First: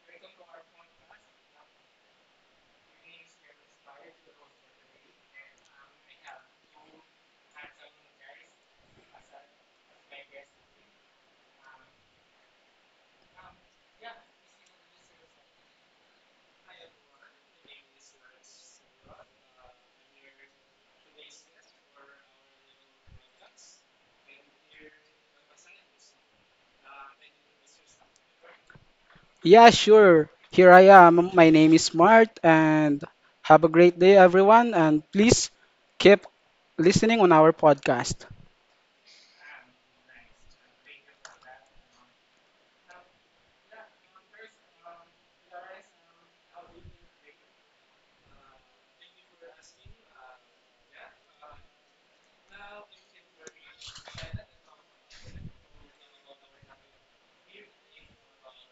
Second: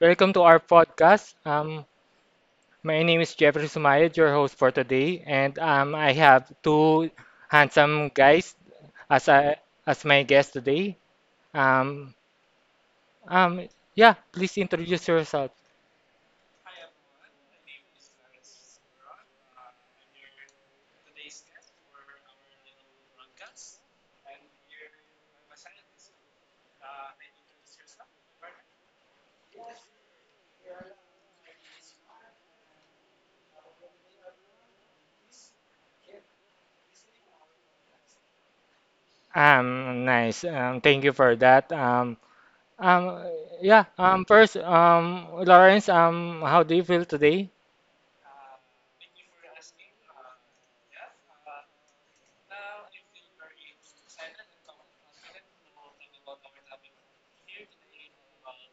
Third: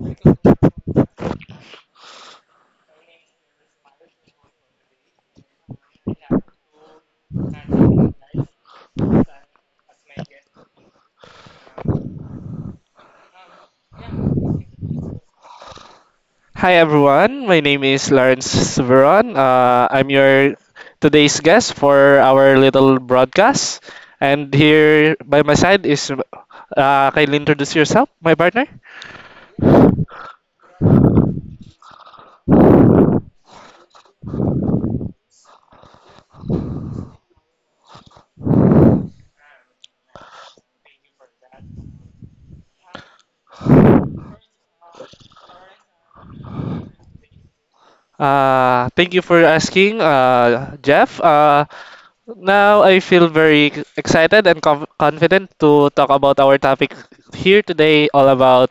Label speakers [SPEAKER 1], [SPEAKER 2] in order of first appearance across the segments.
[SPEAKER 1] welcome to our podcast. My name is Jeffrey Sumayed, your host for today, and I have two handsome guys as I, as my guest today. Um, um, yeah, please introduce yourself.
[SPEAKER 2] Hi everyone, my name is Lawrence Severon. I'm your today's guest for our little broadcast. And here by my side is, can you introduce yourself, my partner?
[SPEAKER 3] Yeah, sure. Here I am. My name is Mart, and have a great day, everyone. And please keep listening on our podcast.
[SPEAKER 1] Nice. Thank you for that. Um, yeah. First, Lawrence, how do you feel today?
[SPEAKER 2] Thank you for asking, Jeff. Now I feel very excited and confident to talk about our topic here today, all about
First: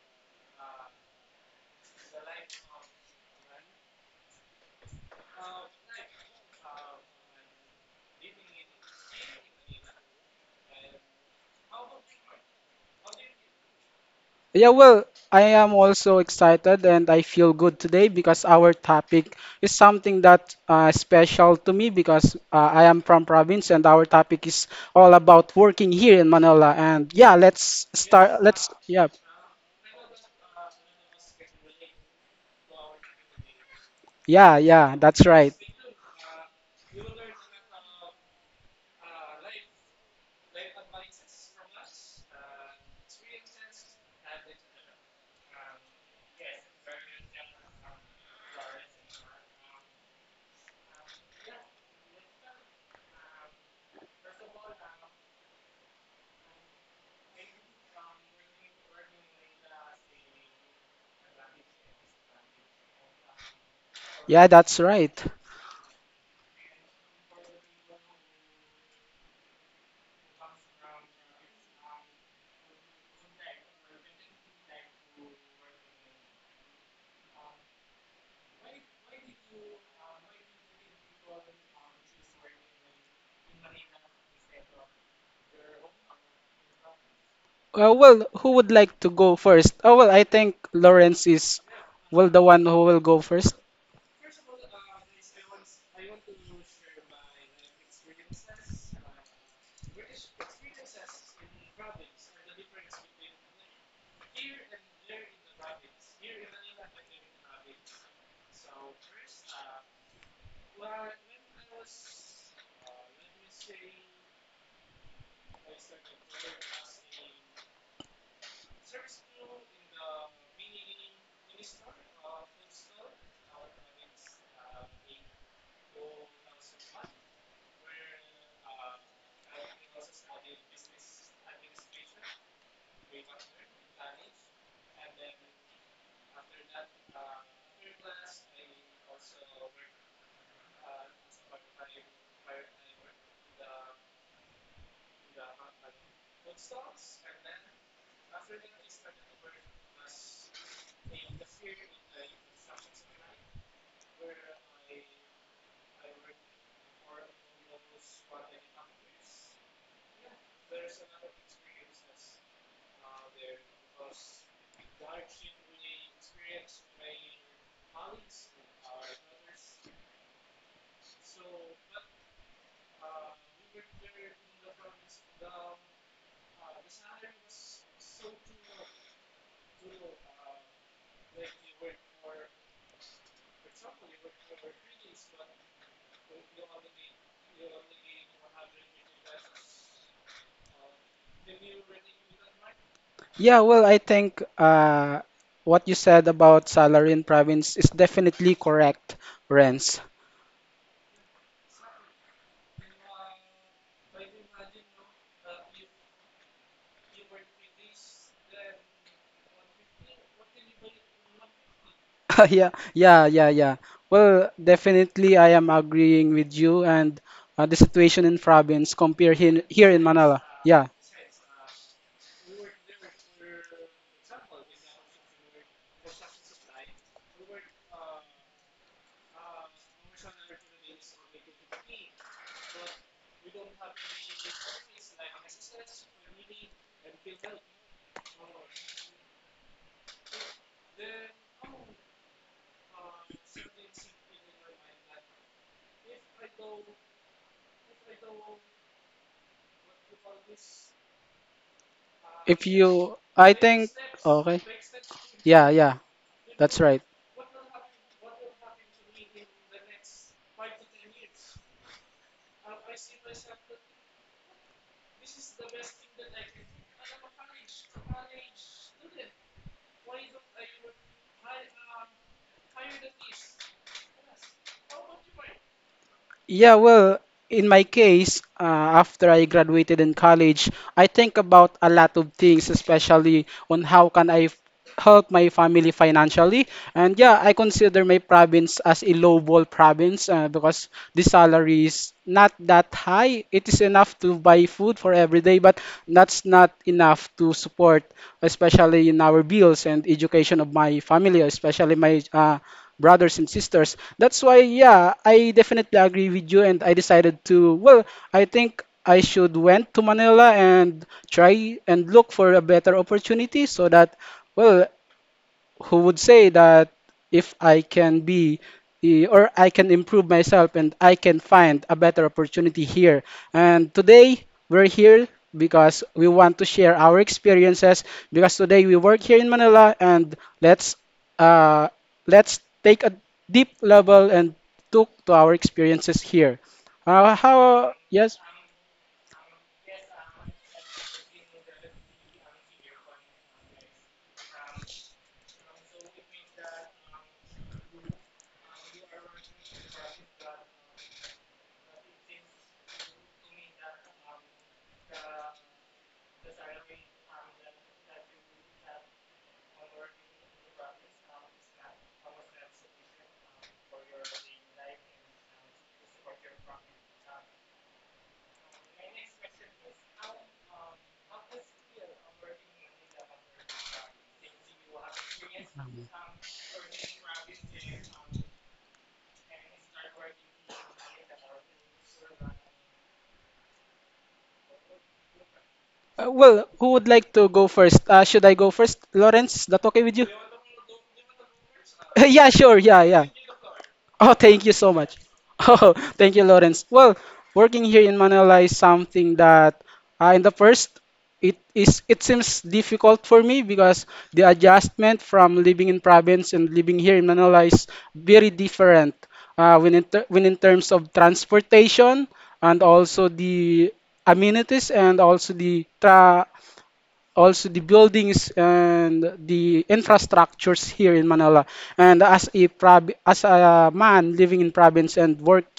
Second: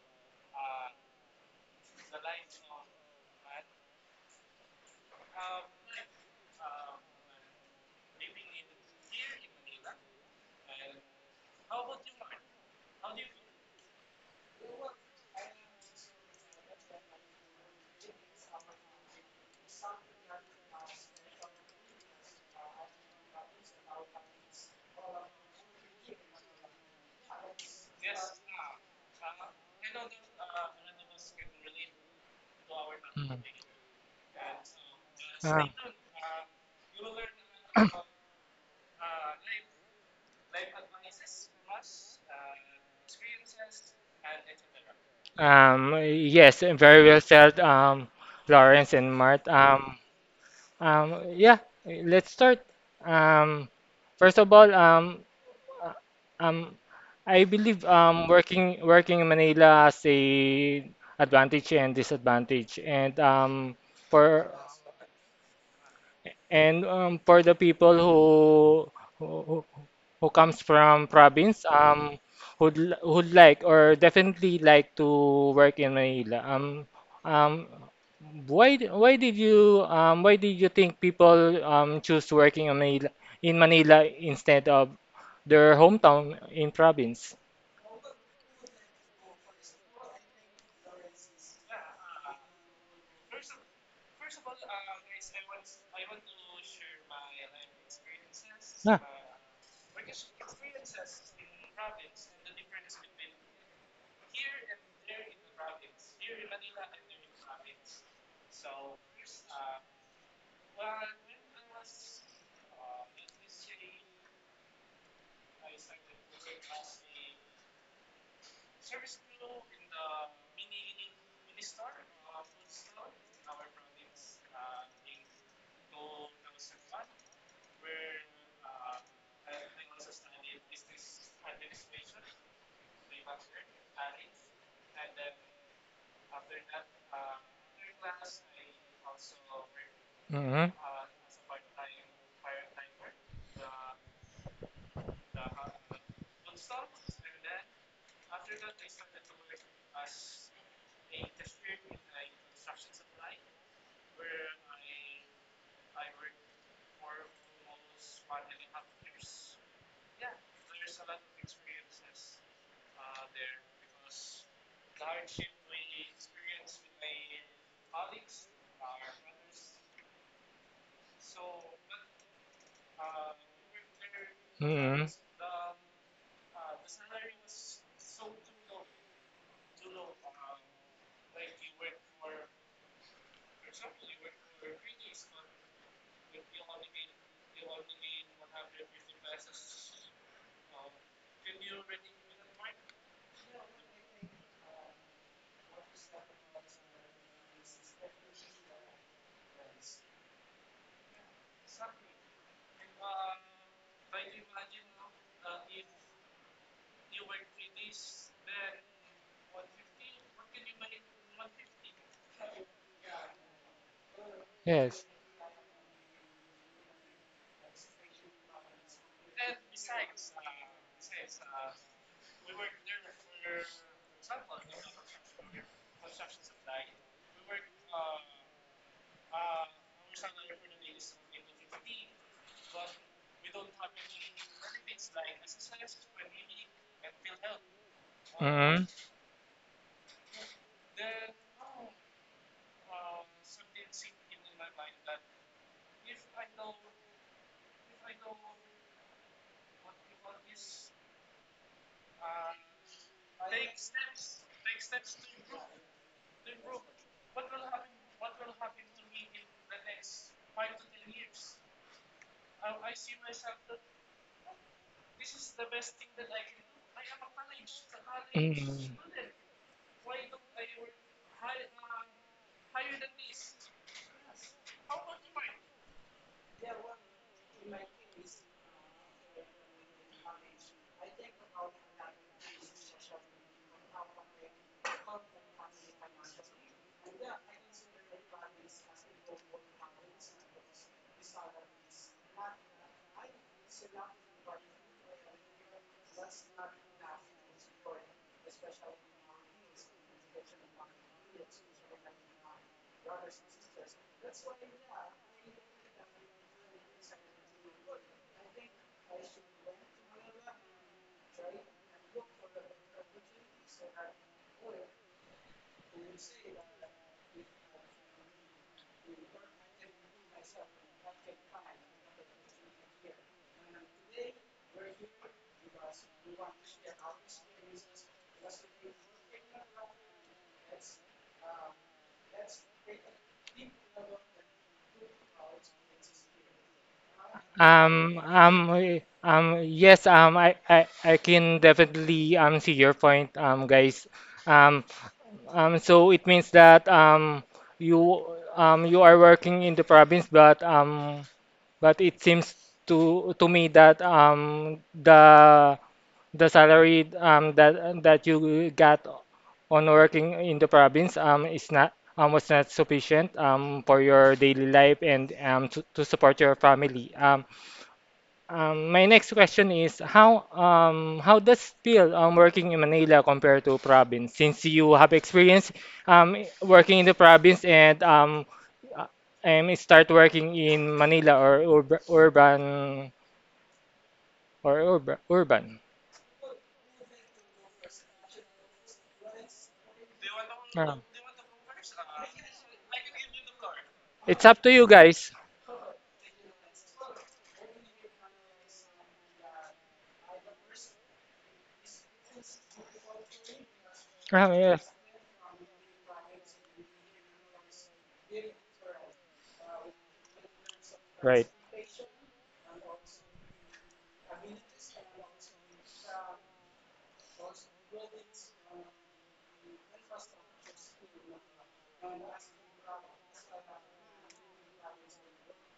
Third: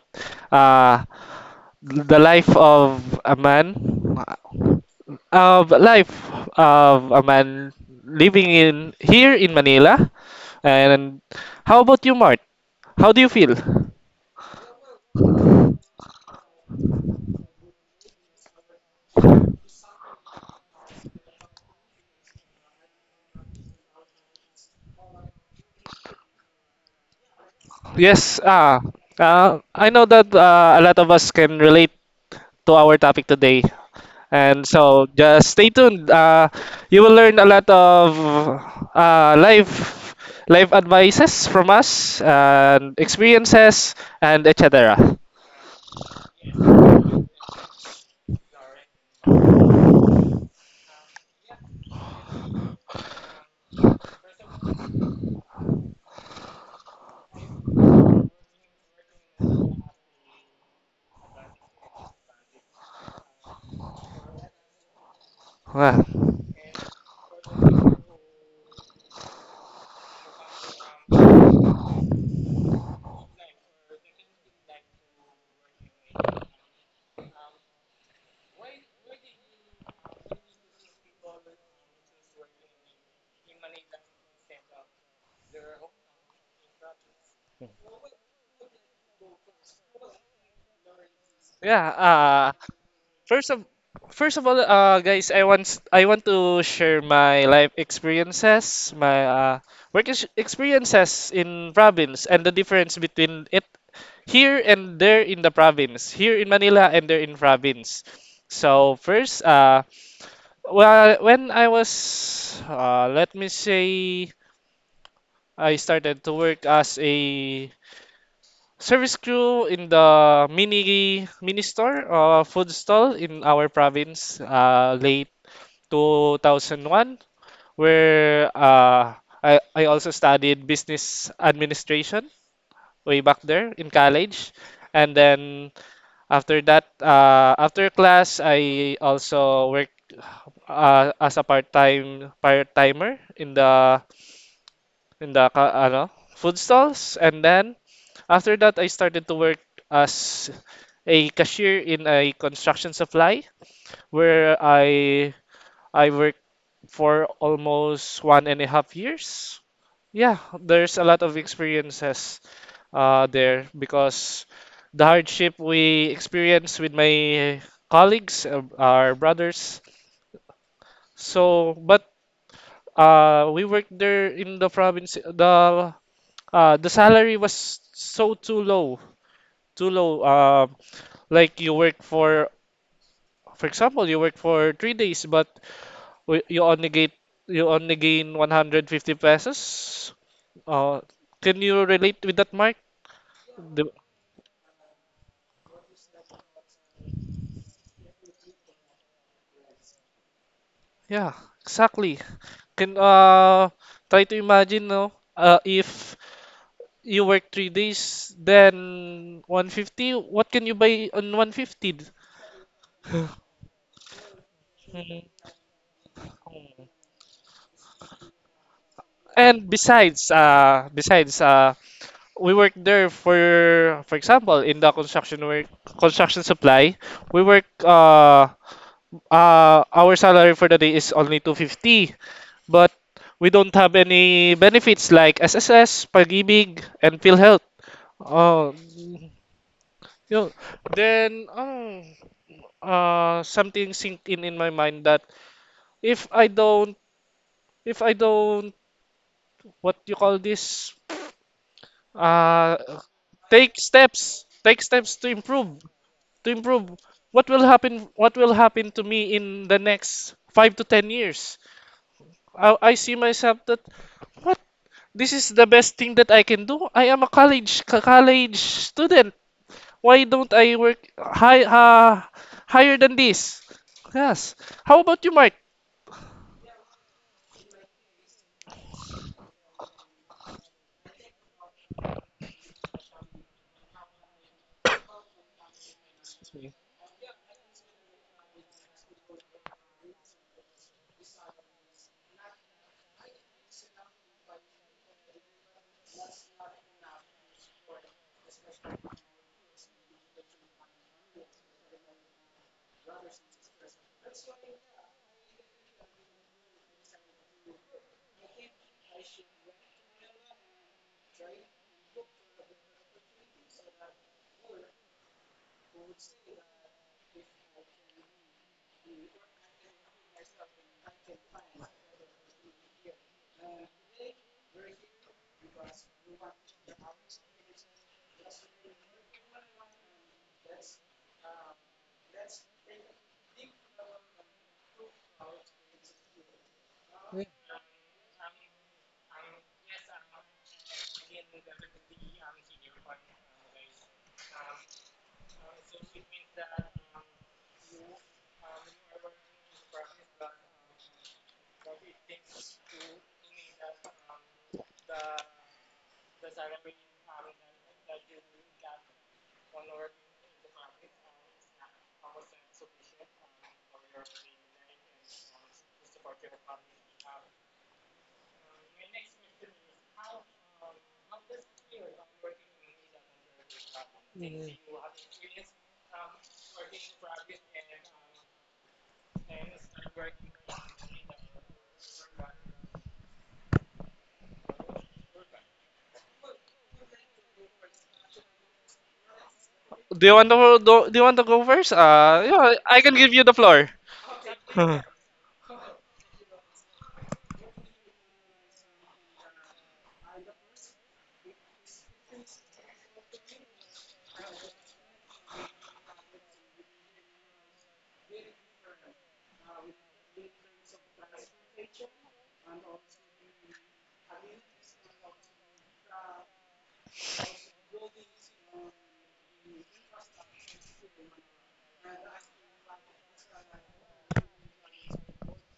[SPEAKER 2] uh, the life of a man. of life of a man Living in here in Manila. And how about you, Mart? How do you feel?
[SPEAKER 3] Yeah, well, I am also excited and I feel good today because our topic is something that special to me because I am from province and our topic is all about working here in Manila. And yeah, let's
[SPEAKER 2] Yes,
[SPEAKER 3] start. Let's yeah,
[SPEAKER 2] I know that a lot of us can relate to our topic
[SPEAKER 1] Mm.
[SPEAKER 2] today.
[SPEAKER 3] yeah,
[SPEAKER 2] And
[SPEAKER 3] yeah,
[SPEAKER 2] so
[SPEAKER 3] That's
[SPEAKER 2] just
[SPEAKER 3] right.
[SPEAKER 2] stay
[SPEAKER 1] Um,
[SPEAKER 2] tuned. You will learn a lot of uh, life life advices from us and experiences and etc.
[SPEAKER 1] Yes, very well said, Lawrence and Mart. Yeah, let's start. Um, first of all, um, I believe working in Manila has a advantage and disadvantage, and um,
[SPEAKER 3] Yeah,
[SPEAKER 1] for
[SPEAKER 3] that's right.
[SPEAKER 2] Ah,
[SPEAKER 1] and for the people who, who comes from province, who'd like or definitely like to work in Manila. Um, why did you think people choose working in Manila instead of their hometown in province?
[SPEAKER 3] Well, who would like to go first? Oh, well, I think Lawrence is well the
[SPEAKER 2] Yeah,
[SPEAKER 3] one who will go
[SPEAKER 2] First
[SPEAKER 3] first.
[SPEAKER 2] of first of all, guys, I want to share my life experiences,
[SPEAKER 1] Ah.
[SPEAKER 2] my experiences in province, and the difference between it here and there in the province, here in Manila and there in province. So first, well, let me say, I started to work as a service crew in the mini store, food stall in our province, late 2001, where I also studied business administration way back there in college. And then after that, after class I also worked
[SPEAKER 1] Mhm.
[SPEAKER 2] as a part-timer in the, food stalls. And then after that, I started to work as a cashier in a construction supply where I worked for almost 1.5 years. Yeah, there's a lot of experiences there because the hardship we experience with my colleagues, our brothers. So, but we worked there in the province. The salary was so too low, too low. Like you work for example, you work for 3 days, but w- you only get you only gain 150 pesos. Uh, can you relate with that, Mark?
[SPEAKER 3] Yeah,
[SPEAKER 2] The,
[SPEAKER 3] well, I think what you said about salary in province is definitely correct, Renz.
[SPEAKER 2] yeah, exactly. Can try to imagine, no? If you work 3 days, then 150. What can you buy on 150?
[SPEAKER 3] Yeah. Well,
[SPEAKER 1] Yes.
[SPEAKER 2] Mhm.
[SPEAKER 3] definitely I am agreeing with you and the situation in province compare here,
[SPEAKER 2] And
[SPEAKER 3] here in
[SPEAKER 2] besides,
[SPEAKER 3] Manila. Yeah,
[SPEAKER 2] we for example, in the construction work, construction supply, we work our salary for the day is only 250, but we don't have any benefits like SSS, Pag-ibig, and PhilHealth. Oh,
[SPEAKER 1] Mm-hmm.
[SPEAKER 2] you know, then something sink in my mind that if I don't, if I don't, what you call this,
[SPEAKER 3] if
[SPEAKER 2] uh,
[SPEAKER 3] you, I think, okay.
[SPEAKER 2] take steps to
[SPEAKER 3] Yeah,
[SPEAKER 2] improve,
[SPEAKER 3] yeah,
[SPEAKER 2] to
[SPEAKER 3] that's
[SPEAKER 2] improve.
[SPEAKER 3] right.
[SPEAKER 2] What will happen? What will happen to me in the next 5 to 10 years? I see myself that what this is the best thing that I can do. I am a college
[SPEAKER 1] Mm.
[SPEAKER 2] student. Why don't I work higher than this? Yes. How about you, Mark?
[SPEAKER 3] Yeah, well, in my case, after I graduated in college, I think about a lot of things, especially on how can help my family financially. And yeah, I consider my province as a lowball province because the salary is not that high. It is enough to buy food for every day, but that's not enough to support, especially in our bills and education of my family, especially my brothers and sisters. That's why, yeah, I definitely agree with you. And I decided to, well, I think I should went to Manila and try and look for a better opportunity so that, well, who would say that if I can be eh, or I can improve myself and I can find a better opportunity here. And today we're here because we want to share our experiences because today we work here in Manila and uh, let's take a deep level and look to our experiences here. How yes?
[SPEAKER 1] Yes, um, I can definitely see your point, guys. Um, so it means that you you are working in the province, but but it seems to me that the salary that you got on working in the province is not was not sufficient for your daily life and to support your family. My next question is how does still working in Manila compare to province? Since you have experience working in the province and uh, start working in Manila or urban.
[SPEAKER 3] Well, who would like to go first? Should I go first, Lawrence? Is that okay with you?
[SPEAKER 1] Um,
[SPEAKER 2] Do you want to go first?
[SPEAKER 3] Yeah,
[SPEAKER 2] Yeah,
[SPEAKER 3] sure.
[SPEAKER 2] I
[SPEAKER 3] Yeah,
[SPEAKER 2] can
[SPEAKER 3] yeah.
[SPEAKER 2] give you the floor.
[SPEAKER 3] Oh,
[SPEAKER 1] it's up
[SPEAKER 3] thank
[SPEAKER 1] to
[SPEAKER 3] you
[SPEAKER 1] you
[SPEAKER 3] so much.
[SPEAKER 1] guys.
[SPEAKER 3] Oh, thank you, Lawrence. Well, working here in Manila is something that in the first it seems difficult for me because the
[SPEAKER 1] Ah, yes.
[SPEAKER 3] adjustment from living in province and living here in Manila is very different. When in terms of
[SPEAKER 1] Right.
[SPEAKER 3] transportation and also the amenities and also the tra also the buildings and the infrastructures here in Manila. And as as a man living in province and work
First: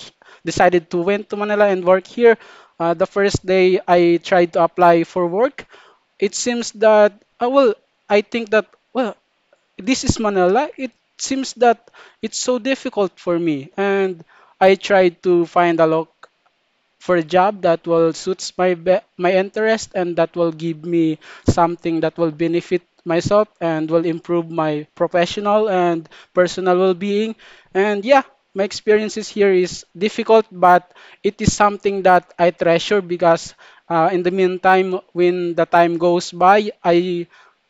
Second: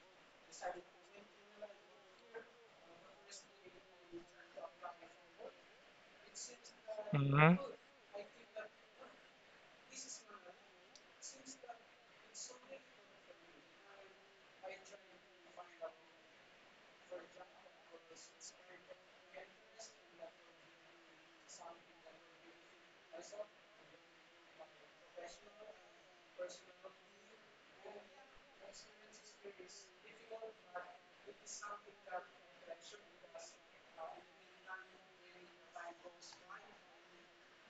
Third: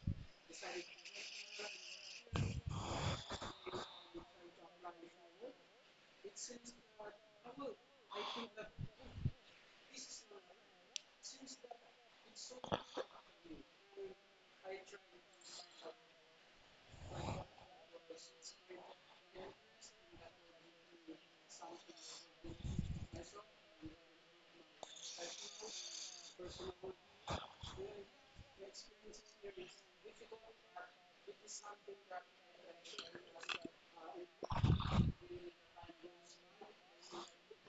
[SPEAKER 3] decided to went to Manila and work here, the first day I tried to apply for work, it seems that
[SPEAKER 1] Hmm.
[SPEAKER 3] well I think that well this is Manila. It seems that it's so difficult for me, and I tried to find a loc for a job that will suits my interest and that will give me something that will benefit myself and will improve my professional and personal well-being, and yeah, my experiences here is difficult, but it is something that I treasure because in the meantime, when the time goes by, i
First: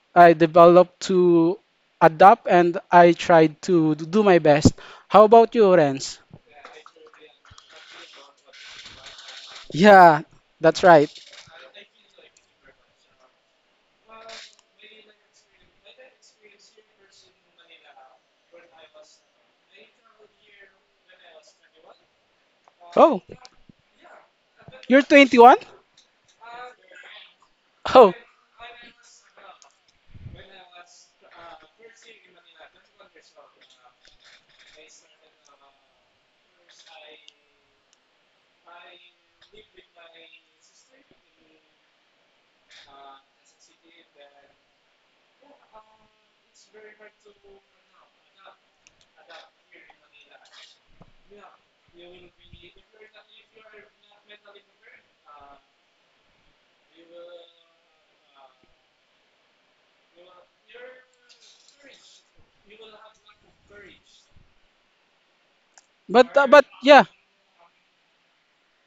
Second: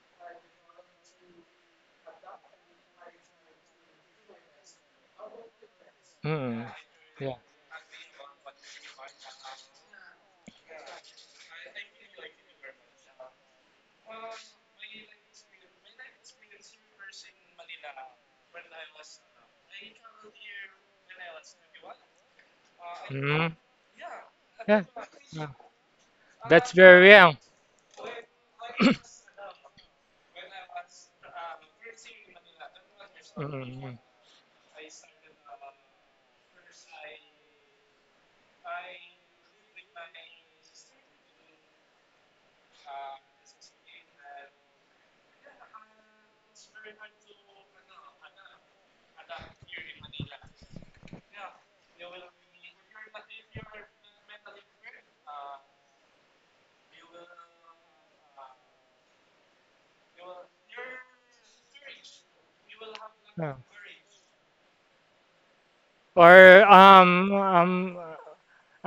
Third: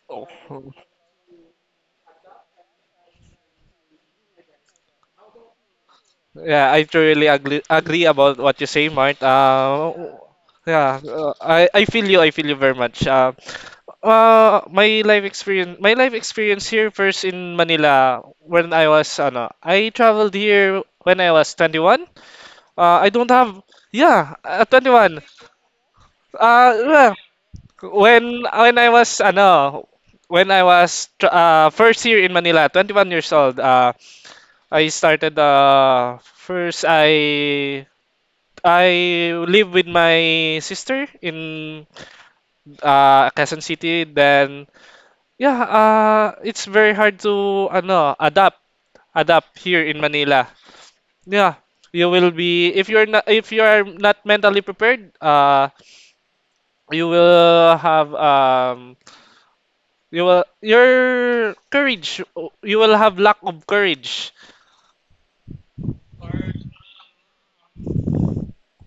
[SPEAKER 2] Oh.
[SPEAKER 3] i develop to adapt and I tried to do my best. How about you, Renz?
[SPEAKER 1] Hmm.
[SPEAKER 2] Yeah, I truly
[SPEAKER 1] Yeah.
[SPEAKER 2] agree about what you say, Mart.
[SPEAKER 3] Yeah, that's
[SPEAKER 2] Yeah,
[SPEAKER 3] right.
[SPEAKER 2] I feel you. I feel you very much. My life experience here first in Manila, when I was, ano, I traveled here when I was 21. I
[SPEAKER 3] Oh,
[SPEAKER 2] don't
[SPEAKER 1] Hmm.
[SPEAKER 2] have, yeah,
[SPEAKER 1] Yeah.
[SPEAKER 3] you're
[SPEAKER 2] 21.
[SPEAKER 1] Yeah.
[SPEAKER 3] 21?
[SPEAKER 1] That's very
[SPEAKER 2] Yeah.
[SPEAKER 1] young.
[SPEAKER 3] Oh,
[SPEAKER 2] When I was, first year in Manila, 21 years old.
[SPEAKER 1] Mm.
[SPEAKER 2] I started, first I live with my sister in, Quezon City. Then, yeah, it's very hard to ano adapt here in Manila. Yeah, you will be if you are not mentally prepared. You will have um, your courage. You will have lack
[SPEAKER 1] Yeah.
[SPEAKER 2] of courage.
[SPEAKER 1] Or
[SPEAKER 3] but yeah.
[SPEAKER 1] um um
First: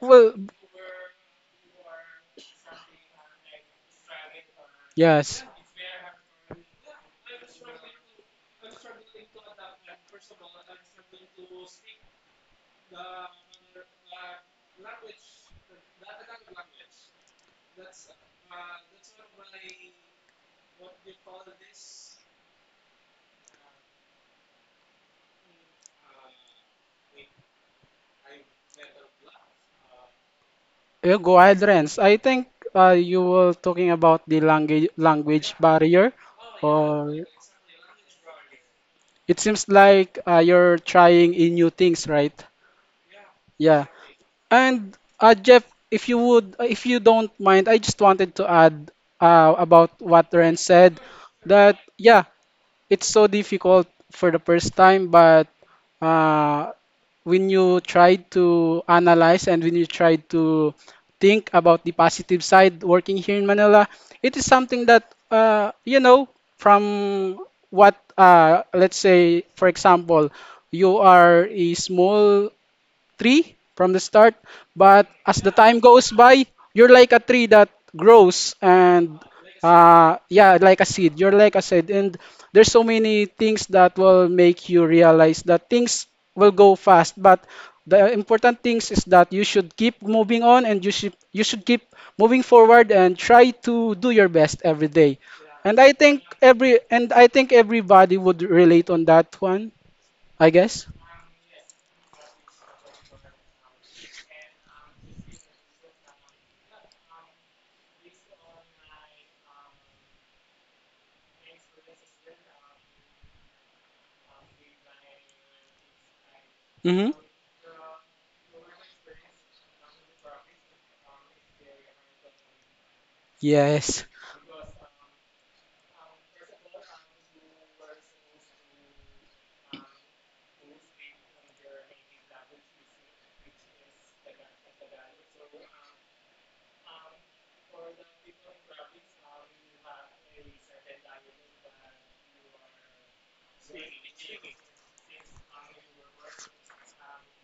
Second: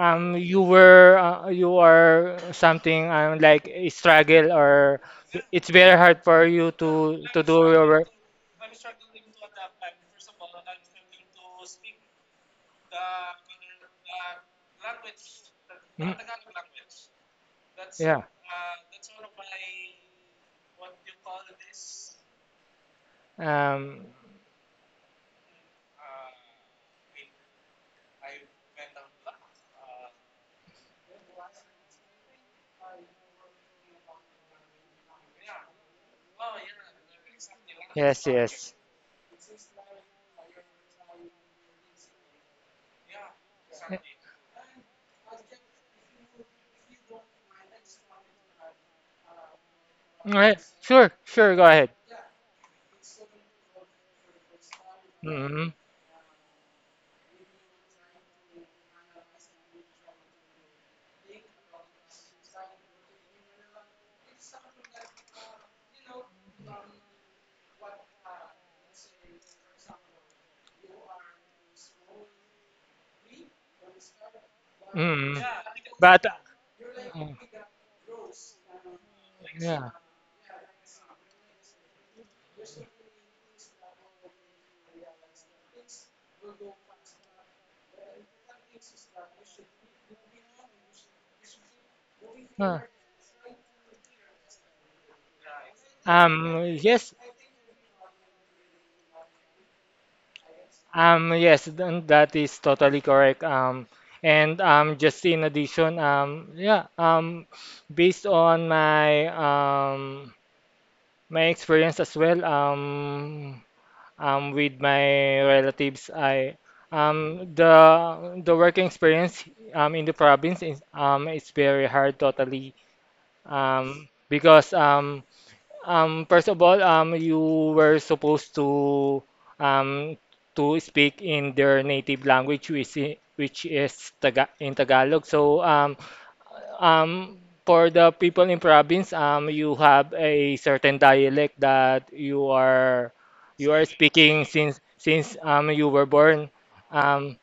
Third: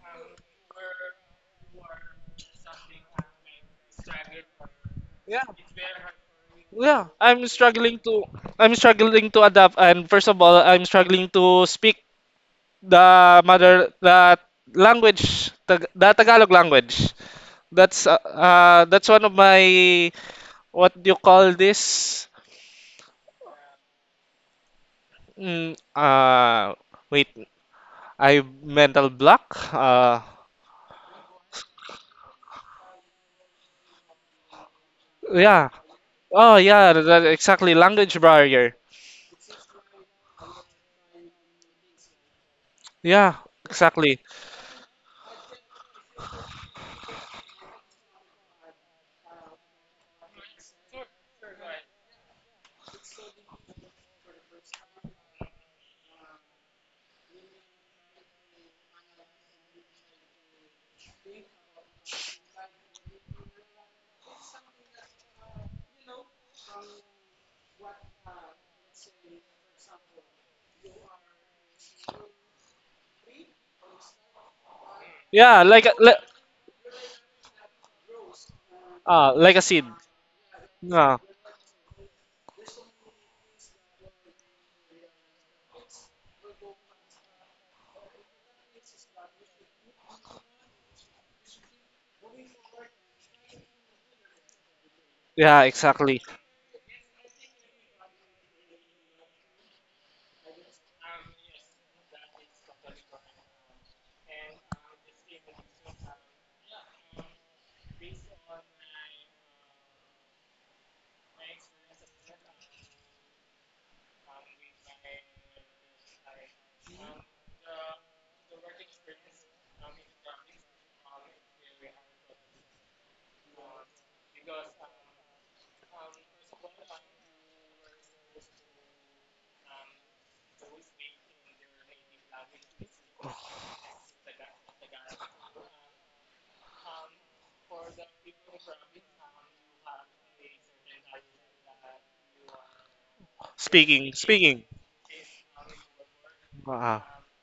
[SPEAKER 3] Well,
[SPEAKER 1] you were you are something like a struggle or
[SPEAKER 2] Yeah,
[SPEAKER 3] yes.
[SPEAKER 1] it's very hard for you
[SPEAKER 2] yeah.
[SPEAKER 1] to to do your work.
[SPEAKER 2] I'm struggling to adapt, and first of all, I'm struggling to speak the mother the language Tag-
[SPEAKER 1] Mm.
[SPEAKER 2] the Tagalog language. that's uh,
[SPEAKER 1] Yeah.
[SPEAKER 2] uh, that's one of my, what do you call this,
[SPEAKER 1] Um.
[SPEAKER 2] mm, uh wait, I mental block.
[SPEAKER 3] Yeah, go ahead, Renz. I think you were talking about the language
[SPEAKER 2] Yeah.
[SPEAKER 3] barrier,
[SPEAKER 2] Oh yeah,
[SPEAKER 3] or
[SPEAKER 2] that, exactly, language
[SPEAKER 1] Yes. Yes.
[SPEAKER 2] barrier.
[SPEAKER 3] it seems like you're trying in new things, right?
[SPEAKER 2] Yeah,
[SPEAKER 3] Yeah.
[SPEAKER 1] Yeah.
[SPEAKER 2] exactly.
[SPEAKER 3] And Jeff, if you would, if you don't mind, I just wanted to add about what Ren
[SPEAKER 1] Alright,
[SPEAKER 3] said,
[SPEAKER 1] sure. Sure. Go
[SPEAKER 3] that
[SPEAKER 1] ahead.
[SPEAKER 3] yeah, it's so difficult for the first time, but
[SPEAKER 1] Mm-hmm.
[SPEAKER 3] uh, when you try to analyze and when you try to think about the positive side working here in Manila, it is something that, you know, from what, let's say, for example, you are a small tree from the start, but as
[SPEAKER 1] Mm.
[SPEAKER 3] the
[SPEAKER 2] Yeah,
[SPEAKER 3] time
[SPEAKER 2] like
[SPEAKER 3] goes
[SPEAKER 1] But
[SPEAKER 3] by, you're like a
[SPEAKER 1] mm,
[SPEAKER 3] tree that grows and
[SPEAKER 2] like a seed.
[SPEAKER 1] yeah.
[SPEAKER 3] yeah, like a
[SPEAKER 2] Yeah,
[SPEAKER 3] seed. You're like a seed, and there's so many things that will make you realize that things will go fast, but the important things is that you should keep moving on, and you should keep moving
[SPEAKER 1] Uh,
[SPEAKER 3] forward and try to do your best every day.
[SPEAKER 2] yeah,
[SPEAKER 3] And
[SPEAKER 2] exactly.
[SPEAKER 1] Yes,
[SPEAKER 3] I think everybody would relate on that one, I guess.
[SPEAKER 1] yes, then that is totally correct. And just in addition, based on my my experience as well, with my relatives, I
[SPEAKER 3] Mhm.
[SPEAKER 1] um, the the working experience in the province is it's very hard totally
[SPEAKER 3] Yes.
[SPEAKER 1] because first of all, you were supposed um, to speak in their native language, which is Tagalog. So, um, for the people in province, you have a certain dialect that you are
[SPEAKER 2] speaking
[SPEAKER 1] speaking
[SPEAKER 2] speaking
[SPEAKER 1] since you were born.
[SPEAKER 2] Ah.
[SPEAKER 1] Um,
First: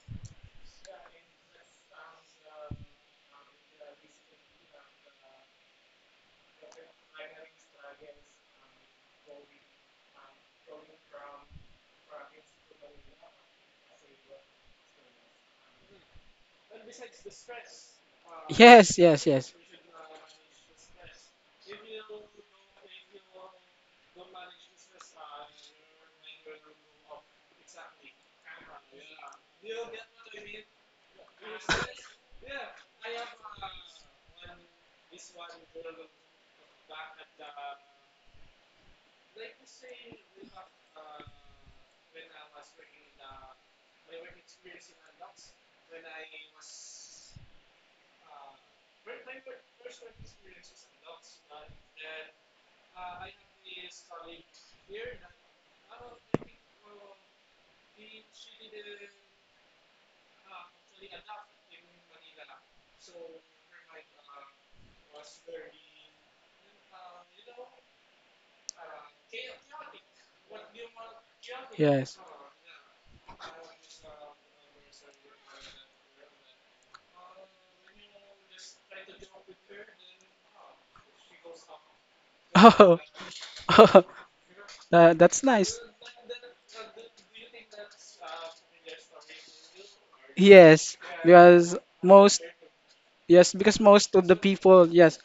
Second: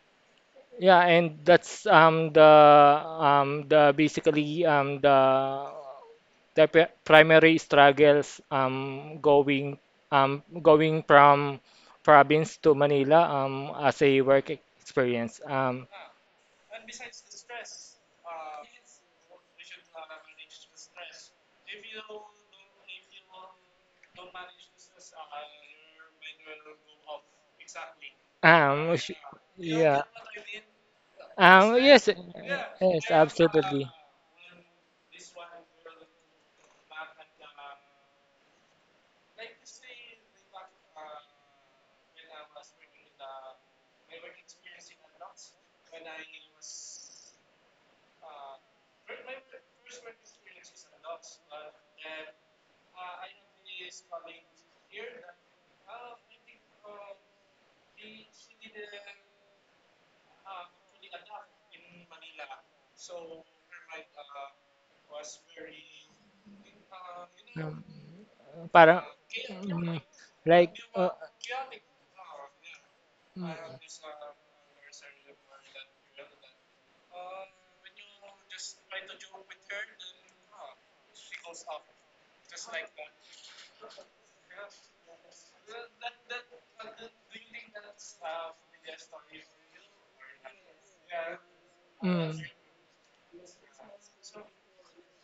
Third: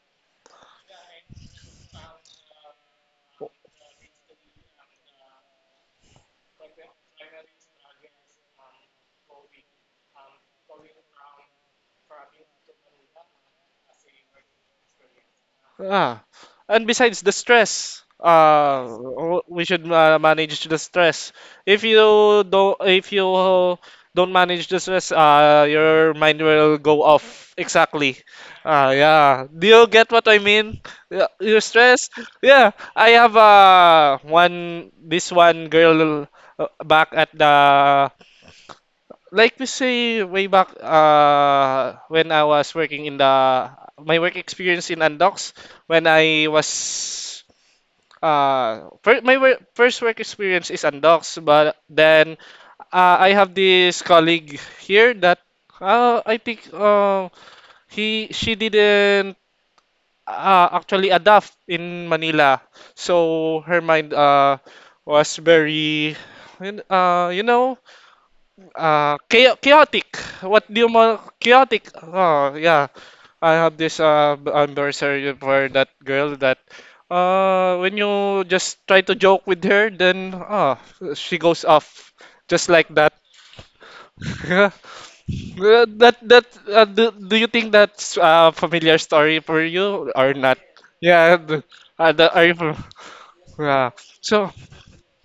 [SPEAKER 1] yeah, and that's the basically the primary struggles going going from province to Manila as a work experience.
[SPEAKER 2] Ah, and besides the stress,
[SPEAKER 3] Yes, yes, yes.
[SPEAKER 2] we should manage the stress. If you if you don't manage the stress, your mind will go off. Exactly.
[SPEAKER 1] Um, sh-
[SPEAKER 2] Yeah. Do you
[SPEAKER 1] yeah.
[SPEAKER 2] get what I mean? Yeah, your
[SPEAKER 1] Yes,
[SPEAKER 2] stress. Yeah,
[SPEAKER 1] yes,
[SPEAKER 2] I have
[SPEAKER 1] absolutely.
[SPEAKER 2] one this one girl, back at the, like we say, way back, when I was working in the, my work experience in Undocs. When I was, first work experience is Undocs, but then I have this colleague here that, I think, he she didn't actually adapt
[SPEAKER 1] in
[SPEAKER 2] in
[SPEAKER 1] my,
[SPEAKER 2] Manila, so her mind was
[SPEAKER 1] it
[SPEAKER 2] very, uh, you know
[SPEAKER 1] Um, parang, mm,
[SPEAKER 2] chaotic, what
[SPEAKER 1] like,
[SPEAKER 2] do you, more chaotic,
[SPEAKER 3] Yes.
[SPEAKER 2] oh yeah.
[SPEAKER 1] mm,
[SPEAKER 2] I have this, anniversary for that girl,
[SPEAKER 1] mine
[SPEAKER 2] that, when you just try to joke with her, then she goes off just like
[SPEAKER 3] Oh,
[SPEAKER 2] that.
[SPEAKER 3] that's nice.
[SPEAKER 2] That, do you think that's a familiar story for you or not?
[SPEAKER 3] Yes,
[SPEAKER 2] Yeah,
[SPEAKER 3] because most
[SPEAKER 1] mm,
[SPEAKER 2] are you
[SPEAKER 3] yes, because
[SPEAKER 2] yeah,
[SPEAKER 3] most of the
[SPEAKER 2] so
[SPEAKER 3] people, yes,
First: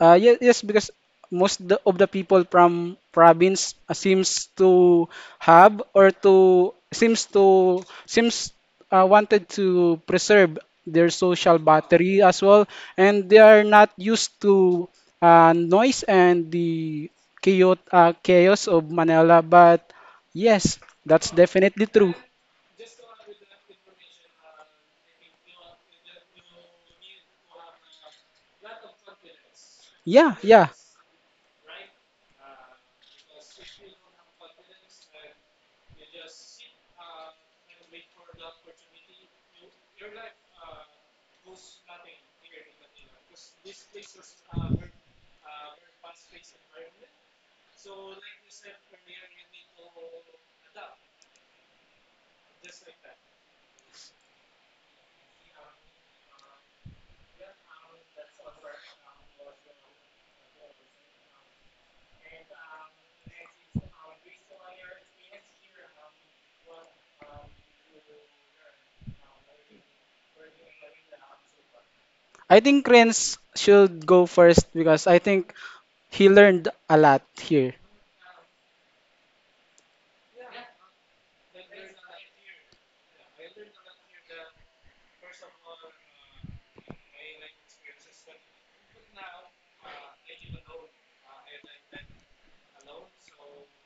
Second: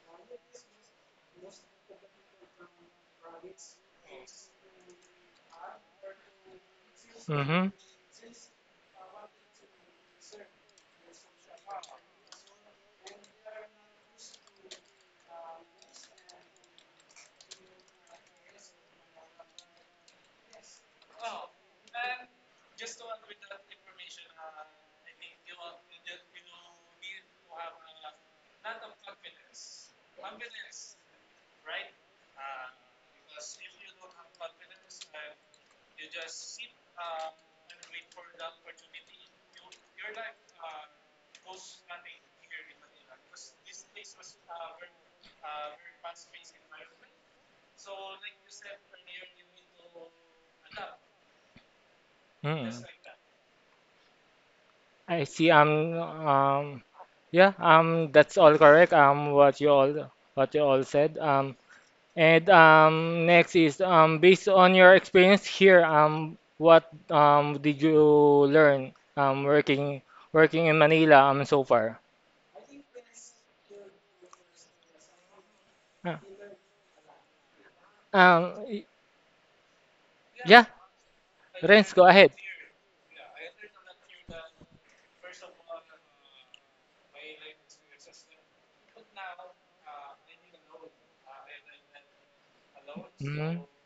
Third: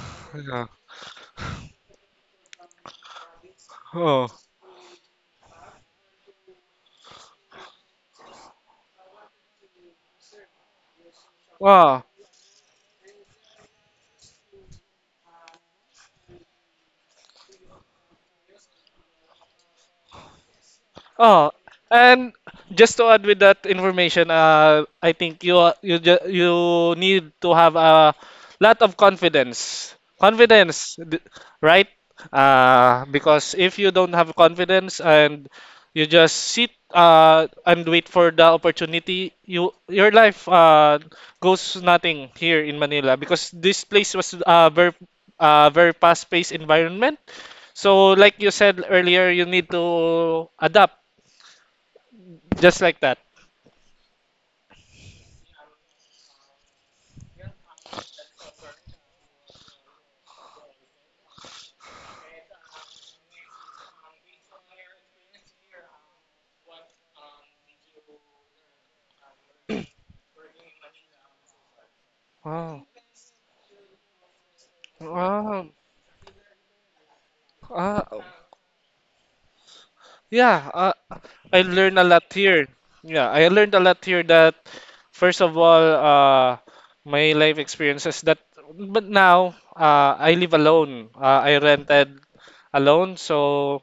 [SPEAKER 3] yes,
[SPEAKER 2] yeah.
[SPEAKER 3] because most of the people from province
[SPEAKER 2] Oh,
[SPEAKER 3] seems to have or
[SPEAKER 1] mm
[SPEAKER 3] to seems wanted to preserve their social
[SPEAKER 2] wow.
[SPEAKER 3] battery as well, and they are not used to noise and the chaos of Manila, but yes, that's
[SPEAKER 2] Oh,
[SPEAKER 3] definitely true.
[SPEAKER 2] and just to add with that information, I think you are- you ju- you need to have a lot of confidence.
[SPEAKER 3] Yeah.
[SPEAKER 2] Confidence, right? Because if you don't have confidence and you just sit, and wait for the opportunity, your life, goes nothing here in Manila because this place was a very, very fast-paced environment. So, like you said earlier, you need to adapt
[SPEAKER 1] mm.
[SPEAKER 2] just like that.
[SPEAKER 1] I see, yeah, that's all correct, what you all said, and next is based on your experience here, what did you learn working in Manila so far?
[SPEAKER 3] I think
[SPEAKER 2] Wow.
[SPEAKER 3] Renz should go first because I think
[SPEAKER 2] Wow.
[SPEAKER 1] Ah,
[SPEAKER 3] he learned a lot here.
[SPEAKER 2] Ah,
[SPEAKER 1] Um, y- yeah,
[SPEAKER 2] yeah, I
[SPEAKER 1] Renz,
[SPEAKER 2] learned a
[SPEAKER 1] go
[SPEAKER 2] lot
[SPEAKER 1] ahead.
[SPEAKER 2] here. Yeah, I learned a lot here that first of all, my life experiences that, but now I live alone. I rented alone, so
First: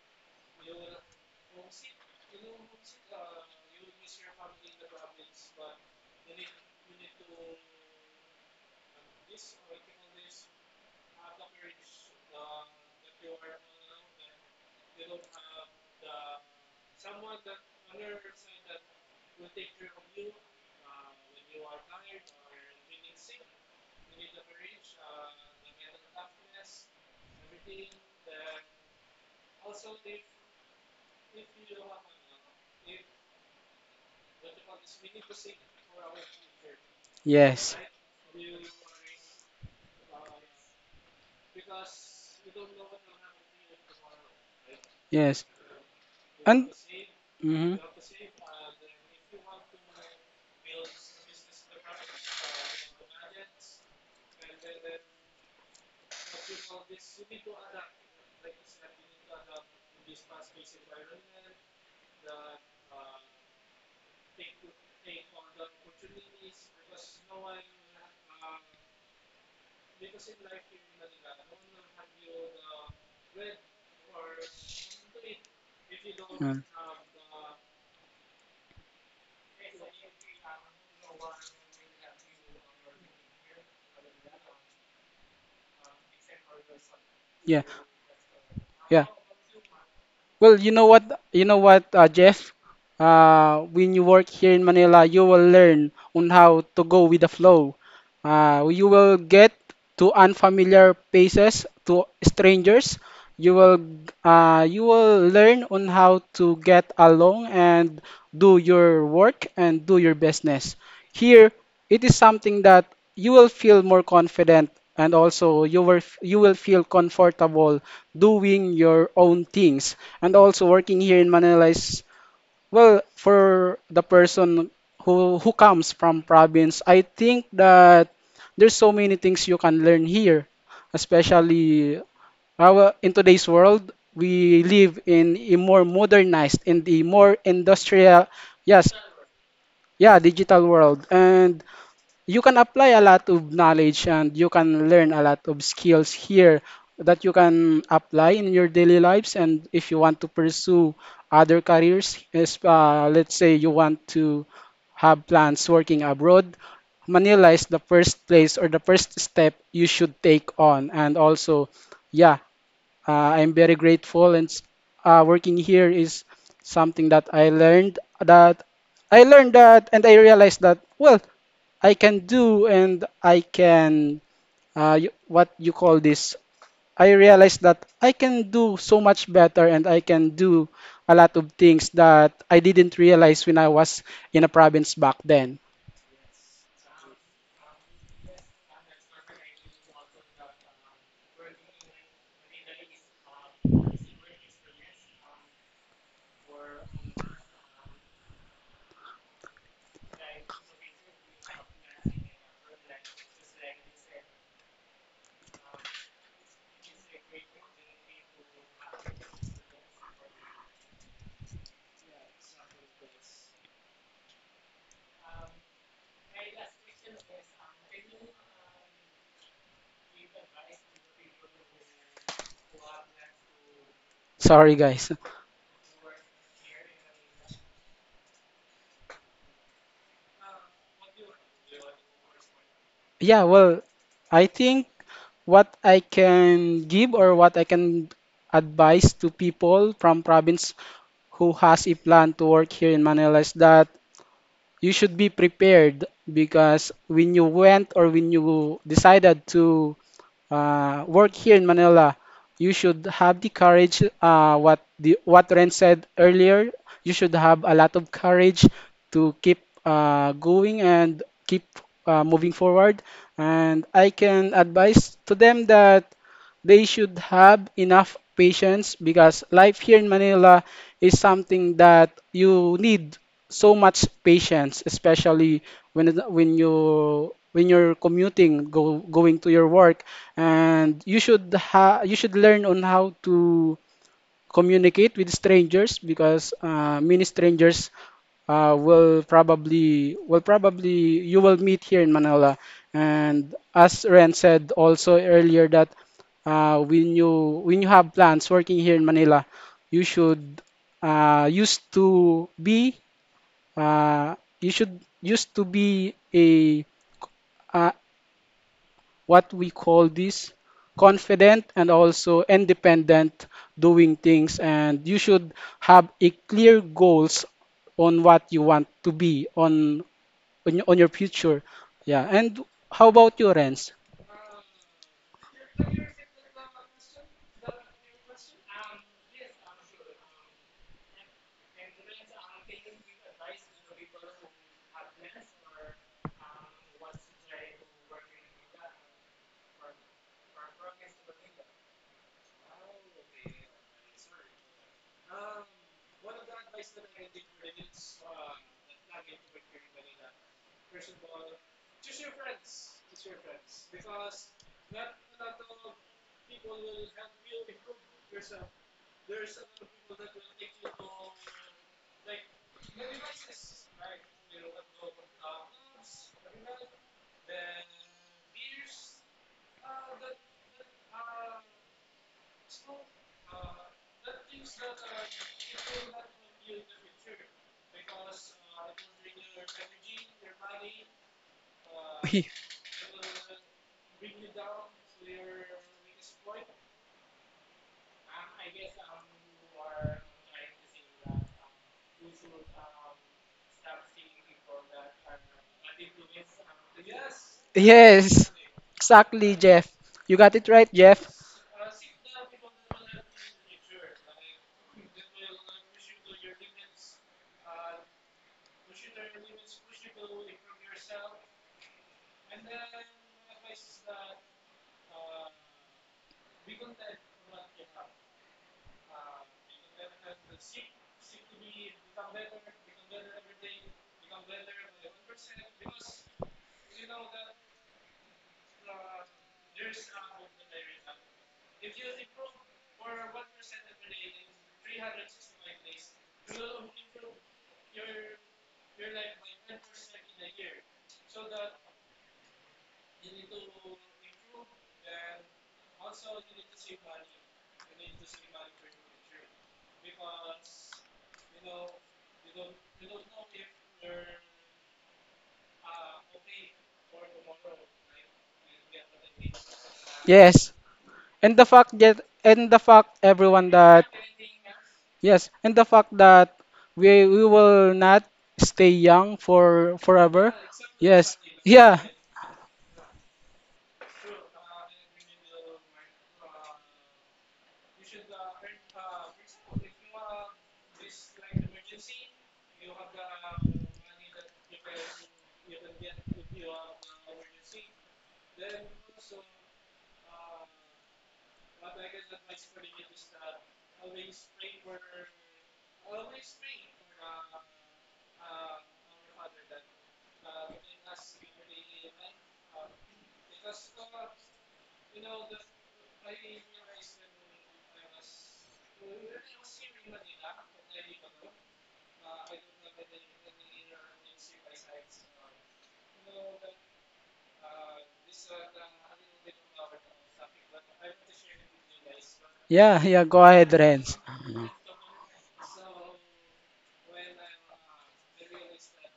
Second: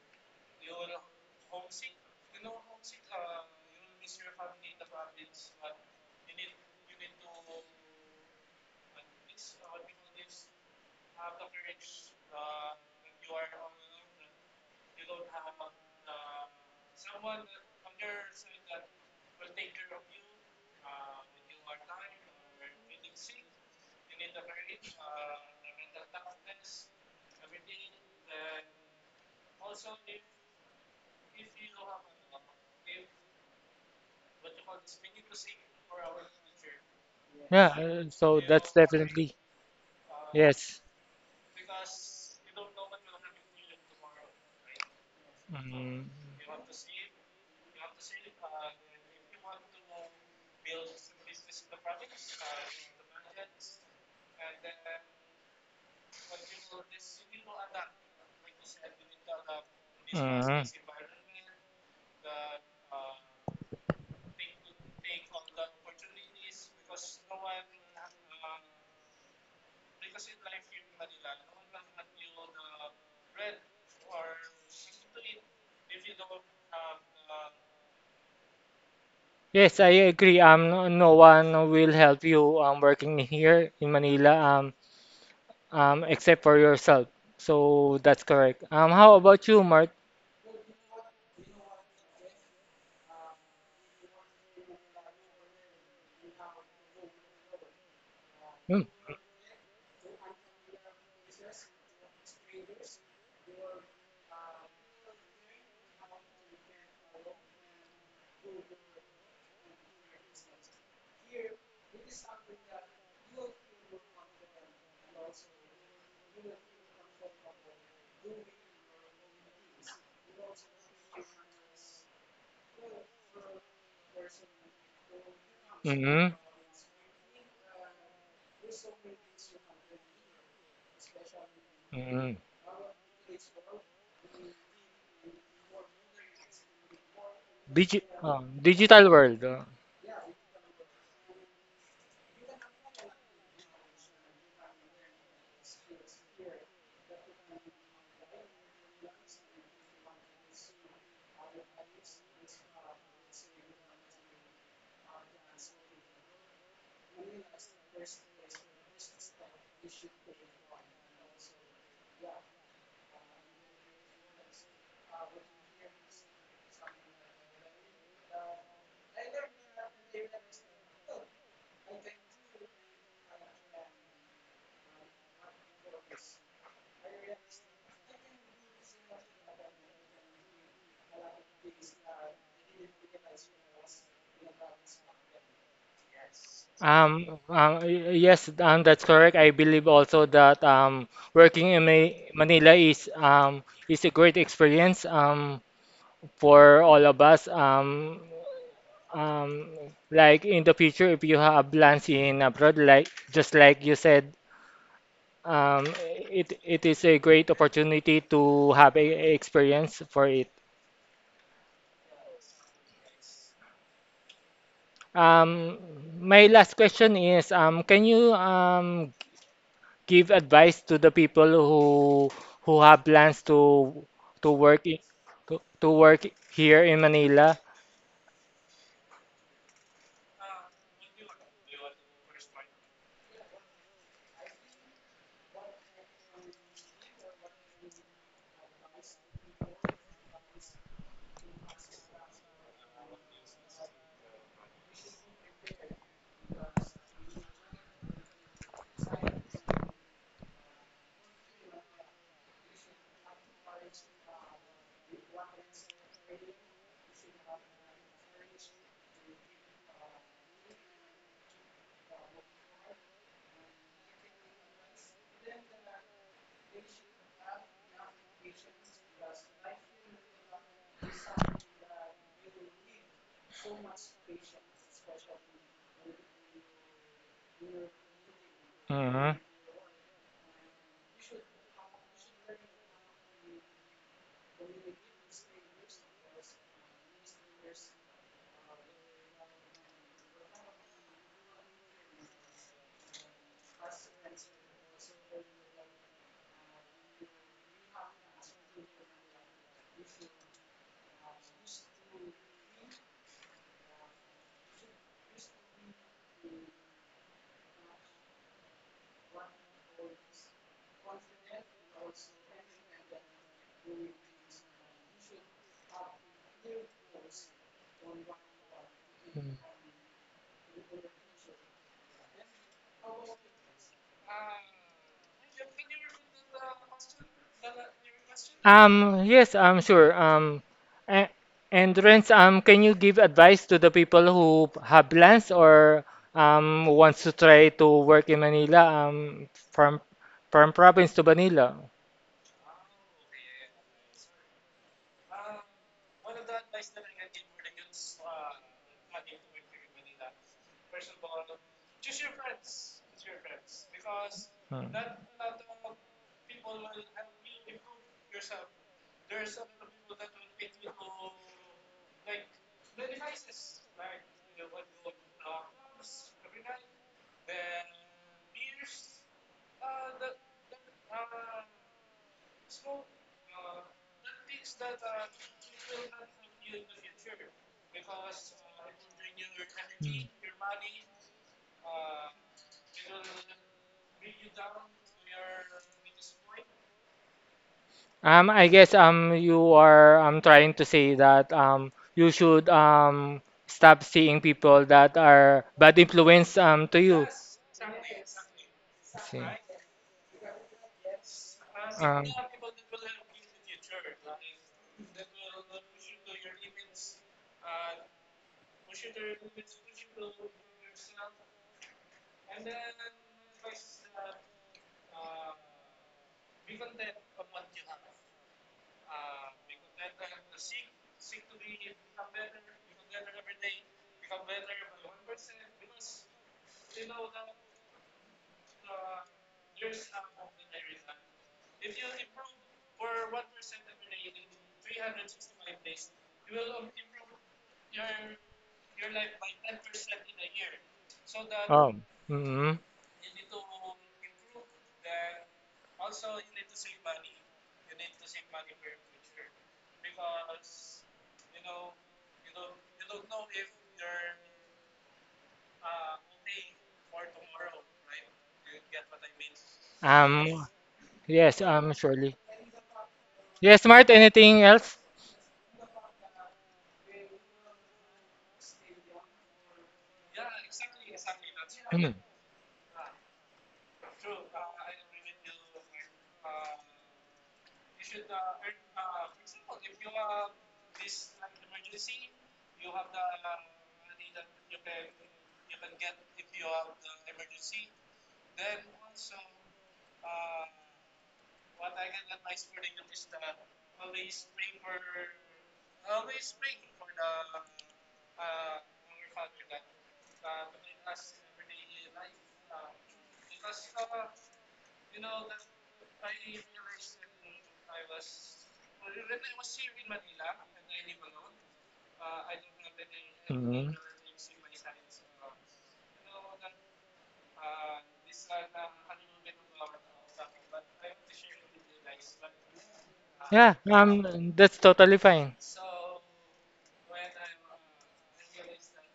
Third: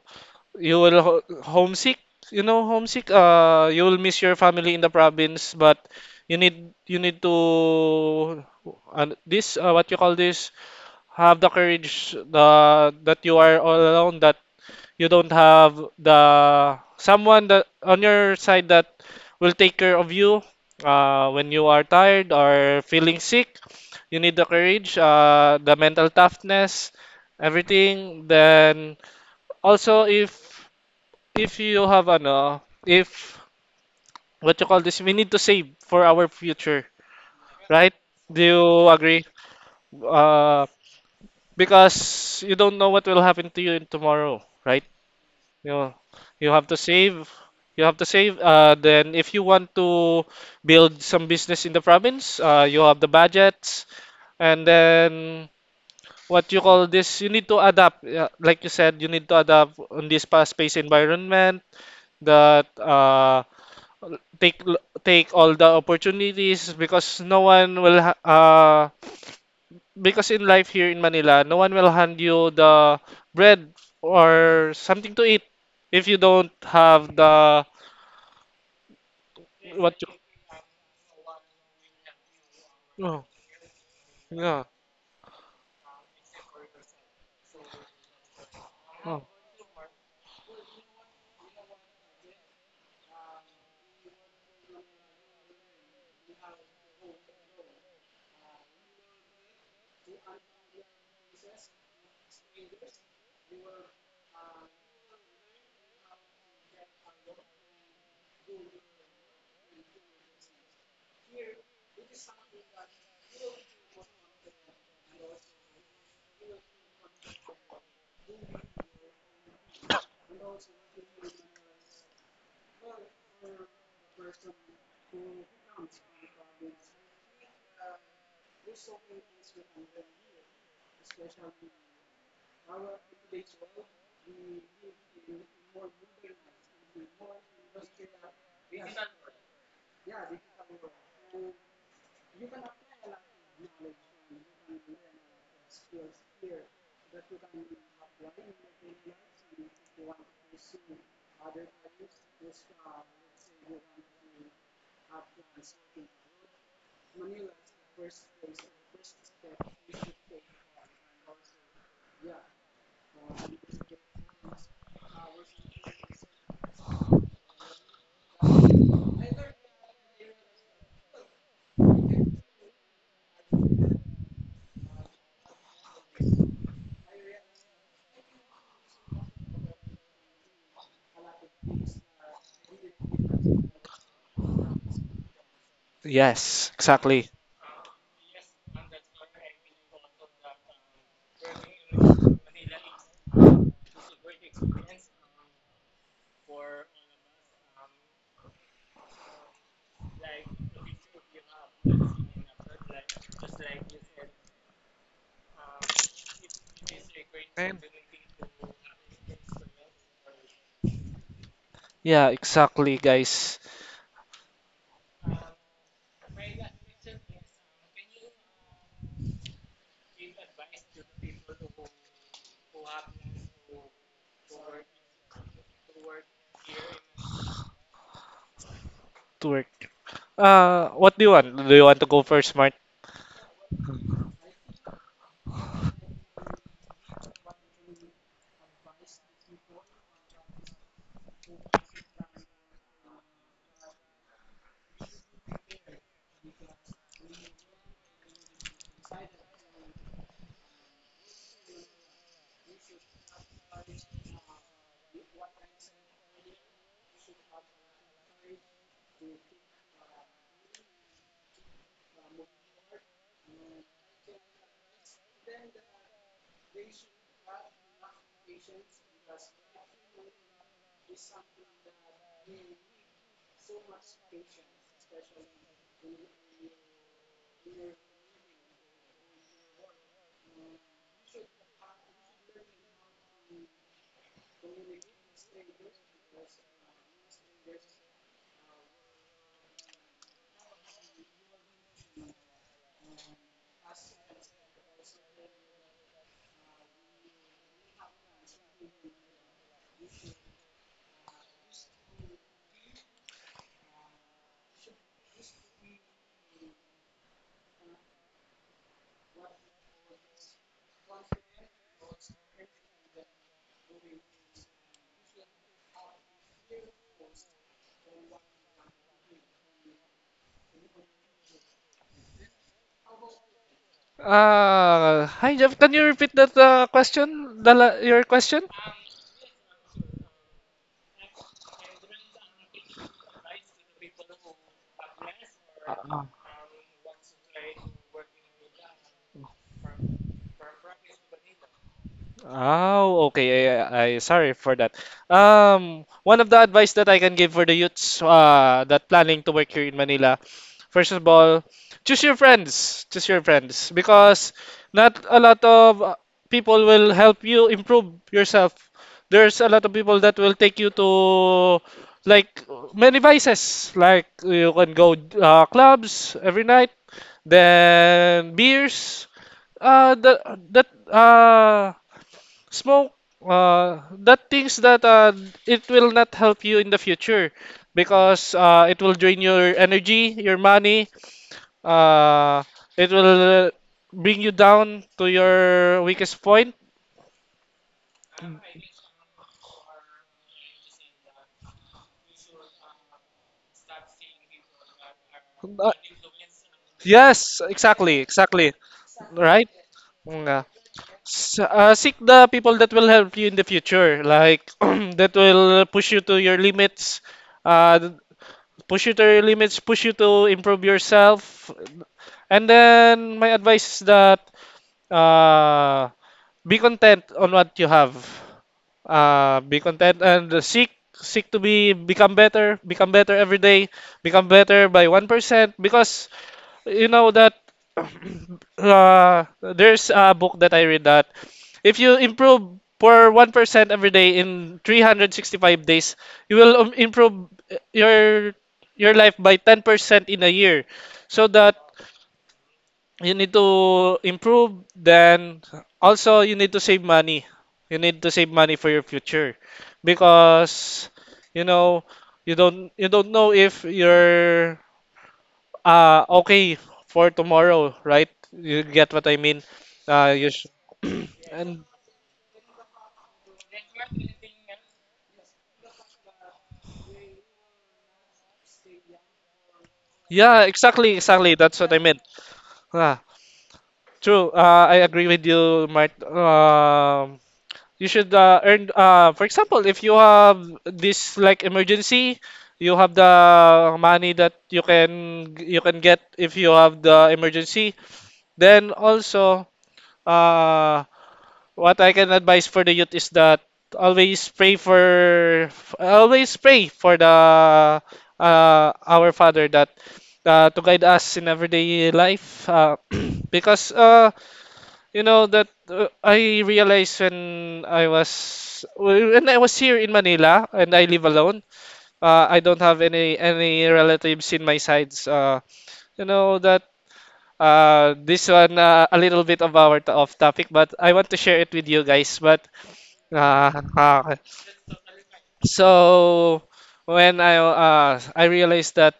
[SPEAKER 2] you will ho homesick. You know, homesick. You will miss your family in the province, but you need to, this what you call this, have the courage, that you are all alone, that you don't have the someone that on your side that will take care of you when you are tired or feeling sick. You need the courage, the mental toughness, everything. Then also if you have if what you call this, we need to save for our future,
[SPEAKER 3] Yes.
[SPEAKER 2] right? Do you agree? Uh,
[SPEAKER 1] Yes.
[SPEAKER 2] because you don't know what will happen to you in tomorrow, right?
[SPEAKER 3] Yes.
[SPEAKER 2] You know, you have
[SPEAKER 3] And
[SPEAKER 2] to save.
[SPEAKER 3] hmm,
[SPEAKER 2] You have to save. Then if you want to build some business in the province, you have the budgets, and then what you call this, you need to adapt. Yeah, like you said, you need to adapt on this
[SPEAKER 1] Mm.
[SPEAKER 2] fast-paced environment, that, take take all the opportunities because no one will ha- because in life here in Manila, no one will hand you the bread or something to eat if you don't have the
[SPEAKER 1] Yes, I
[SPEAKER 2] what you.
[SPEAKER 1] agree. No one will help you working
[SPEAKER 2] Oh,
[SPEAKER 1] here in Manila,
[SPEAKER 2] yeah.
[SPEAKER 1] except for yourself.
[SPEAKER 3] yeah.
[SPEAKER 1] So that's correct.
[SPEAKER 3] Yeah.
[SPEAKER 1] How
[SPEAKER 2] Oh.
[SPEAKER 1] about you, Mark?
[SPEAKER 3] Well, you know what, Jeff. When you work here in Manila, you will learn on how to go with the flow. You
[SPEAKER 1] Mm,
[SPEAKER 3] will get to unfamiliar places, to strangers. You will, you will learn on how to get along and do your work and do your business. Here, it is something that you will feel more confident, and also you will feel comfortable doing your own things. And also, working here in Manila is well for the person who comes from
[SPEAKER 1] mm,
[SPEAKER 3] province. I think that there's so many things you can learn here, especially
[SPEAKER 1] mm.
[SPEAKER 3] our in today's world. We live in a more modernized, in the more industrial, yes,
[SPEAKER 1] Digital world. Uh,
[SPEAKER 3] yeah, digital world. And you can apply a lot of knowledge and you can learn a lot of skills here that you can apply in your daily lives. And if you want to pursue other careers, is let's say you want to have plans working abroad, Manila is the first place or the first step you should take on. And also, yeah, I'm very grateful, and working here is something that I learned that, and I realized that well, I can do, and I can what you call this. I realized that I can do so much better, and I can do a lot of things that I didn't realize when I was in a province back then.
[SPEAKER 2] Yes, exactly.
[SPEAKER 1] Yes, that's correct. I believe also that working in Ma Manila is a great experience for all of us. Um, like in the future, if you have plans in abroad, like just like you said, um, it it is a great
[SPEAKER 2] And-
[SPEAKER 1] opportunity to have a experience for it.
[SPEAKER 2] Yeah, exactly, guys.
[SPEAKER 1] Um, my last question is, can you give advice to the people who have plans to to
[SPEAKER 3] Sorry,
[SPEAKER 1] work in,
[SPEAKER 3] guys.
[SPEAKER 1] to work here in Manila.
[SPEAKER 2] To work. What do you want? Do you want to go first, Mart?
[SPEAKER 3] Yeah, well, I think what I can give or what I can advise to people from province who has a plan to work here in Manila is that you should be prepared, because when you went or when you decided to work here in Manila, you should have the courage. What the what Ren said earlier, you should have a lot of courage to keep going and keep moving forward. And I can advise to them that they should have enough patience, because life here in Manila is something that you need so much patience, especially when you're commuting, go going
[SPEAKER 1] Hmm.
[SPEAKER 3] to your work, and you should learn on how to communicate with strangers, because many strangers uh, will probably you will meet here in Manila. And as Ren said also earlier that when you have plans working here in Manila, you should used to be uh, you should used to be a uh, what we call this, confident and also independent doing things. And you should have a clear goals on what you want to be on on your future. Yeah. And how about your Renz?
[SPEAKER 2] Hi Jeff, can you repeat that, question? Your question?
[SPEAKER 1] Yes, I'm sure. A- and Renz, can you give advice to the people who have plans or
[SPEAKER 2] Ờ.
[SPEAKER 1] wants to try to work in Manila, from from province to Manila?
[SPEAKER 2] Oh, okay. I sorry for that. One of the advice that I can give for the youths, that planning to work here in Manila, first of all, choose your friends. Choose your friends because not a lot of, people will help you improve yourself. There's a lot of people that will take you to, like, many vices. Like you can go, clubs every night, then beers. Uh, the, that uh smoke, that things that, it will not help you in the future because it will drain your energy, your money, uh it will bring you down to your weakest point.
[SPEAKER 1] I guess you are trying to say that you should stop seeing people that are
[SPEAKER 2] Uh,
[SPEAKER 1] bad influence to
[SPEAKER 2] yes,
[SPEAKER 3] Yes,
[SPEAKER 2] exactly,
[SPEAKER 1] exactly, see.
[SPEAKER 3] exactly,
[SPEAKER 1] Right?
[SPEAKER 2] right,
[SPEAKER 3] Jeff. You got
[SPEAKER 2] yeah.
[SPEAKER 3] it right, Jeff.
[SPEAKER 2] Seek the people that will help you in the future, like, that will push you to your limits, uh push you to improve yourself. And then my advice is that, uh, be content on what you have. Be content and seek to be become better every day, become better by 1% because you know that, there's a book that I read that if you improve for 1% every day in 365 days, you will, improve, your life by 10% in a year. So that
[SPEAKER 1] Mm-hmm.
[SPEAKER 2] you need to improve, then also you need to save money. You need to save money for your future because, you know, you don't know if your, okay, for tomorrow, right? You get what I mean? You sh
[SPEAKER 1] Um.
[SPEAKER 3] Yes. And
[SPEAKER 1] Yes.
[SPEAKER 2] and
[SPEAKER 1] Surely.
[SPEAKER 3] the fact, everyone,
[SPEAKER 1] Yes,
[SPEAKER 3] that
[SPEAKER 1] Mart. Anything else?
[SPEAKER 3] yes, and the fact that we will not stay young for forever.
[SPEAKER 2] yeah,
[SPEAKER 3] Yes.
[SPEAKER 2] exactly. That's what I
[SPEAKER 3] Yeah.
[SPEAKER 2] meant. Ah, True. I agree with you, Mart. You should, earn. For example, if you have this like emergency, you have the money that you can get if you have the emergency. Then also, uh, what I can advise for the youth is that always pray for always pray for the our Father that to guide us in everyday life because you know that I realized when I was here in Manila and I live alone, I don't have any relatives in my sides, you know that this one, a little bit of off topic, but I want to share it with you guys. But
[SPEAKER 3] Yeah, yeah, go
[SPEAKER 2] Ah,
[SPEAKER 3] ahead,
[SPEAKER 1] Yeah,
[SPEAKER 3] Renz.
[SPEAKER 2] uh,
[SPEAKER 1] that's totally fine.
[SPEAKER 2] so when I realized that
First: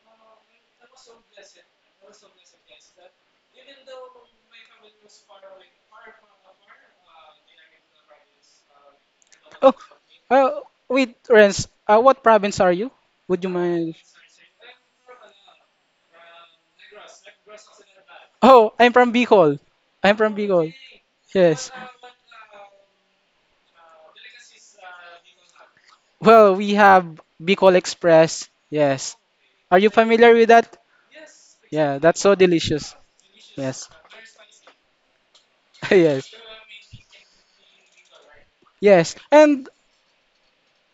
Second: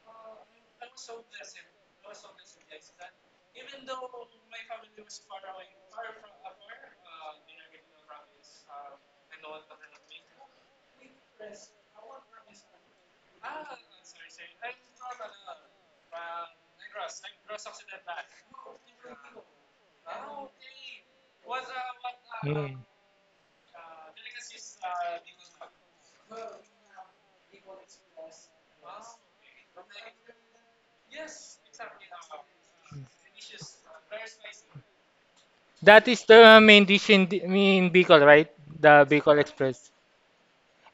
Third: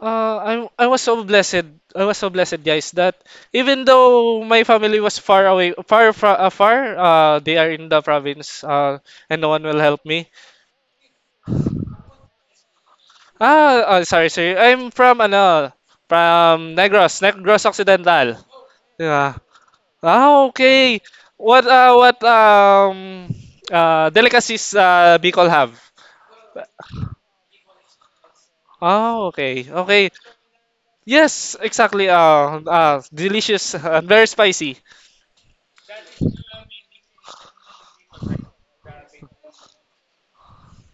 [SPEAKER 2] I was so blessed, guys that even though my family was far away, far, they are in the province, and no one
[SPEAKER 3] Oh,
[SPEAKER 2] will help me.
[SPEAKER 3] uh, wait, Renz, what province are you? Would you mind?
[SPEAKER 2] Sorry, I'm from ano from Negros Occidental.
[SPEAKER 3] Oh, I'm from
[SPEAKER 2] Yeah.
[SPEAKER 3] Bicol. I'm from
[SPEAKER 2] Ah,
[SPEAKER 3] Bicol.
[SPEAKER 2] okay. what
[SPEAKER 3] Yes.
[SPEAKER 2] uh what
[SPEAKER 1] Mm.
[SPEAKER 2] um uh delicacies Bicol have?
[SPEAKER 3] Well, we have Bicol Express. Yes.
[SPEAKER 2] Oh, okay.
[SPEAKER 3] Are you
[SPEAKER 2] Okay.
[SPEAKER 3] familiar with that?
[SPEAKER 2] Yes,
[SPEAKER 3] Yeah,
[SPEAKER 2] exactly.
[SPEAKER 3] that's so delicious.
[SPEAKER 2] Delicious
[SPEAKER 3] Yes.
[SPEAKER 2] and very spicy.
[SPEAKER 1] That is
[SPEAKER 3] Yes.
[SPEAKER 1] the main dish in Bicol, right? The
[SPEAKER 3] Yes.
[SPEAKER 1] Bicol
[SPEAKER 3] And
[SPEAKER 1] Express.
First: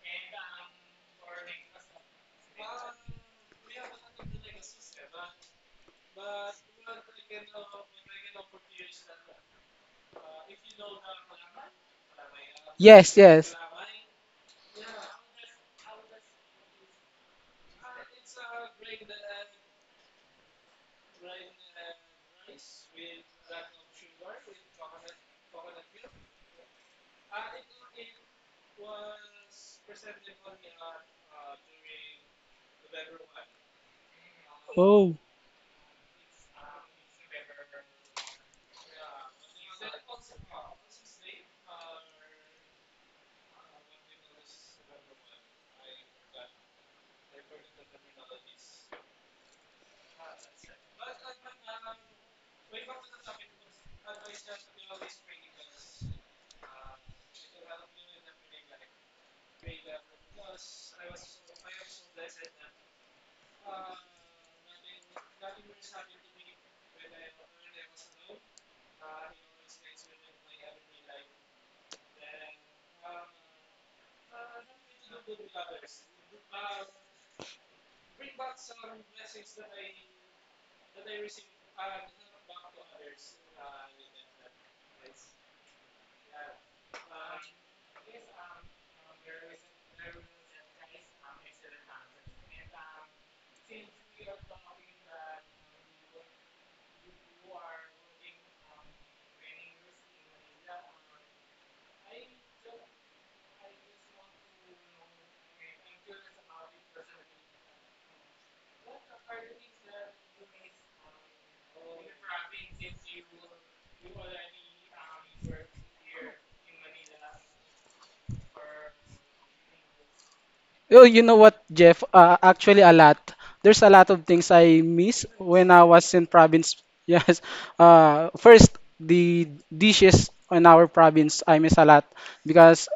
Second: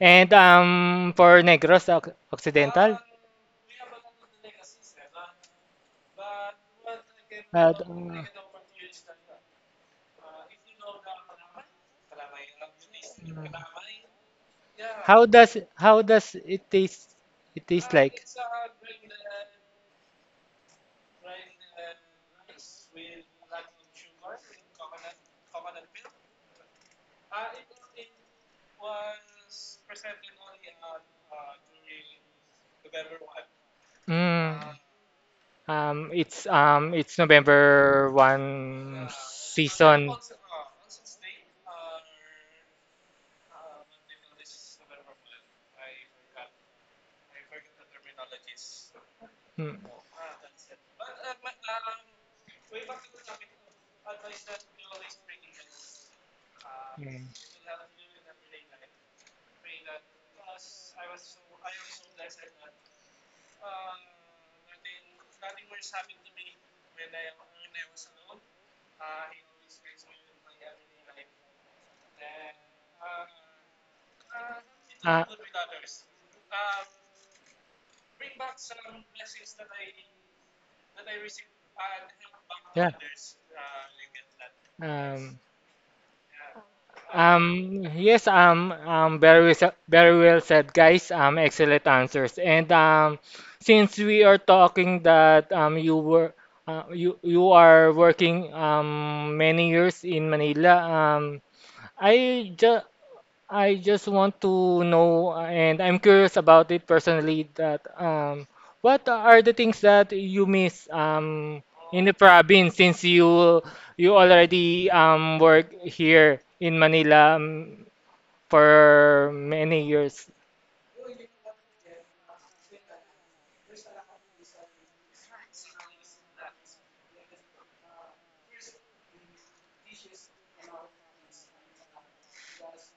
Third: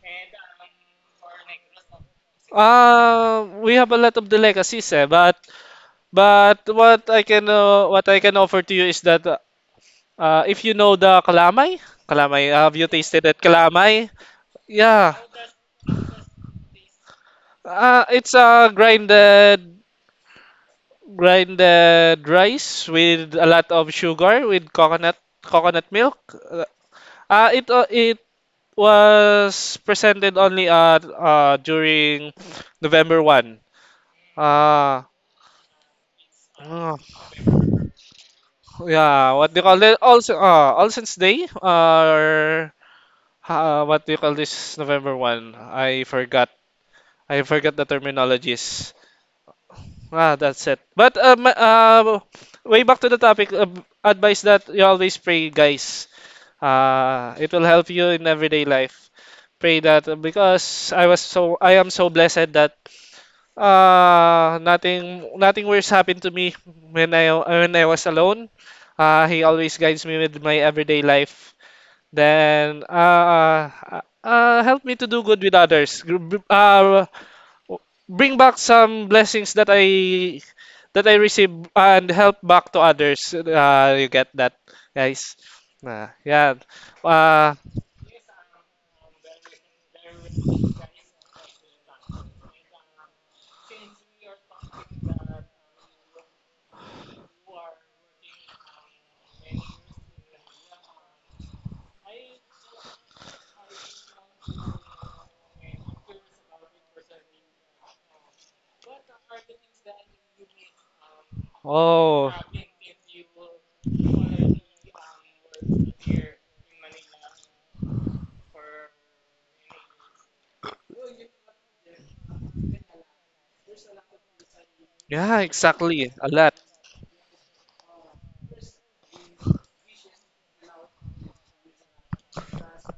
[SPEAKER 1] And for Negros, Oc- Occidental.
[SPEAKER 2] We have a lot of delicacies, eh, but
[SPEAKER 1] Uh,
[SPEAKER 2] what I
[SPEAKER 1] uh,
[SPEAKER 2] can offer to you is that, if you know the calamay, calamay, have you
[SPEAKER 3] yes,
[SPEAKER 2] tasted that
[SPEAKER 3] yes.
[SPEAKER 2] calamay? Yeah.
[SPEAKER 1] how does it taste? It tastes like.
[SPEAKER 2] It's grinded rice with a lot of sugar with coconut milk. It was presented only during November 1.
[SPEAKER 1] Mm.
[SPEAKER 2] Uh,
[SPEAKER 3] Oh.
[SPEAKER 2] uh,
[SPEAKER 1] It's November one
[SPEAKER 2] yeah, what do you call it?
[SPEAKER 1] season.
[SPEAKER 2] Also, All Saints Day or what do you call this? November 1? I forgot. I forgot the terminologies.
[SPEAKER 1] Hmm.
[SPEAKER 2] Ah, that's it. But Way back to the topic, advice that you always pray, guys.
[SPEAKER 1] Mm.
[SPEAKER 2] It will help you in everyday life. Pray that. Because I was so I am so blessed that nothing worse happened to me when I was alone. He always guides me with my everyday life. Then uh, Help me to do
[SPEAKER 1] Uh,
[SPEAKER 2] good with others. Bring back some blessings that I receive and help back to
[SPEAKER 1] yeah.
[SPEAKER 2] others. You get that, guys?
[SPEAKER 1] Um,
[SPEAKER 2] Yeah. Uh,
[SPEAKER 1] Yes, very, very well said, guys. Excellent answers. And since we are talking that you were you you are working many years in Manila, I just I just want to know, and I'm curious about it personally, that what are the things that you miss in the
[SPEAKER 2] oh.
[SPEAKER 1] province since you already work here in Manila for many years?
[SPEAKER 3] Oh, you know what, Jeff? Actually, a lot. There's a lot of things I miss
[SPEAKER 2] Yeah,
[SPEAKER 3] when I
[SPEAKER 2] exactly.
[SPEAKER 3] was
[SPEAKER 2] A
[SPEAKER 3] in
[SPEAKER 2] lot.
[SPEAKER 3] province. Yes. First, the dishes in our province I miss a lot, because,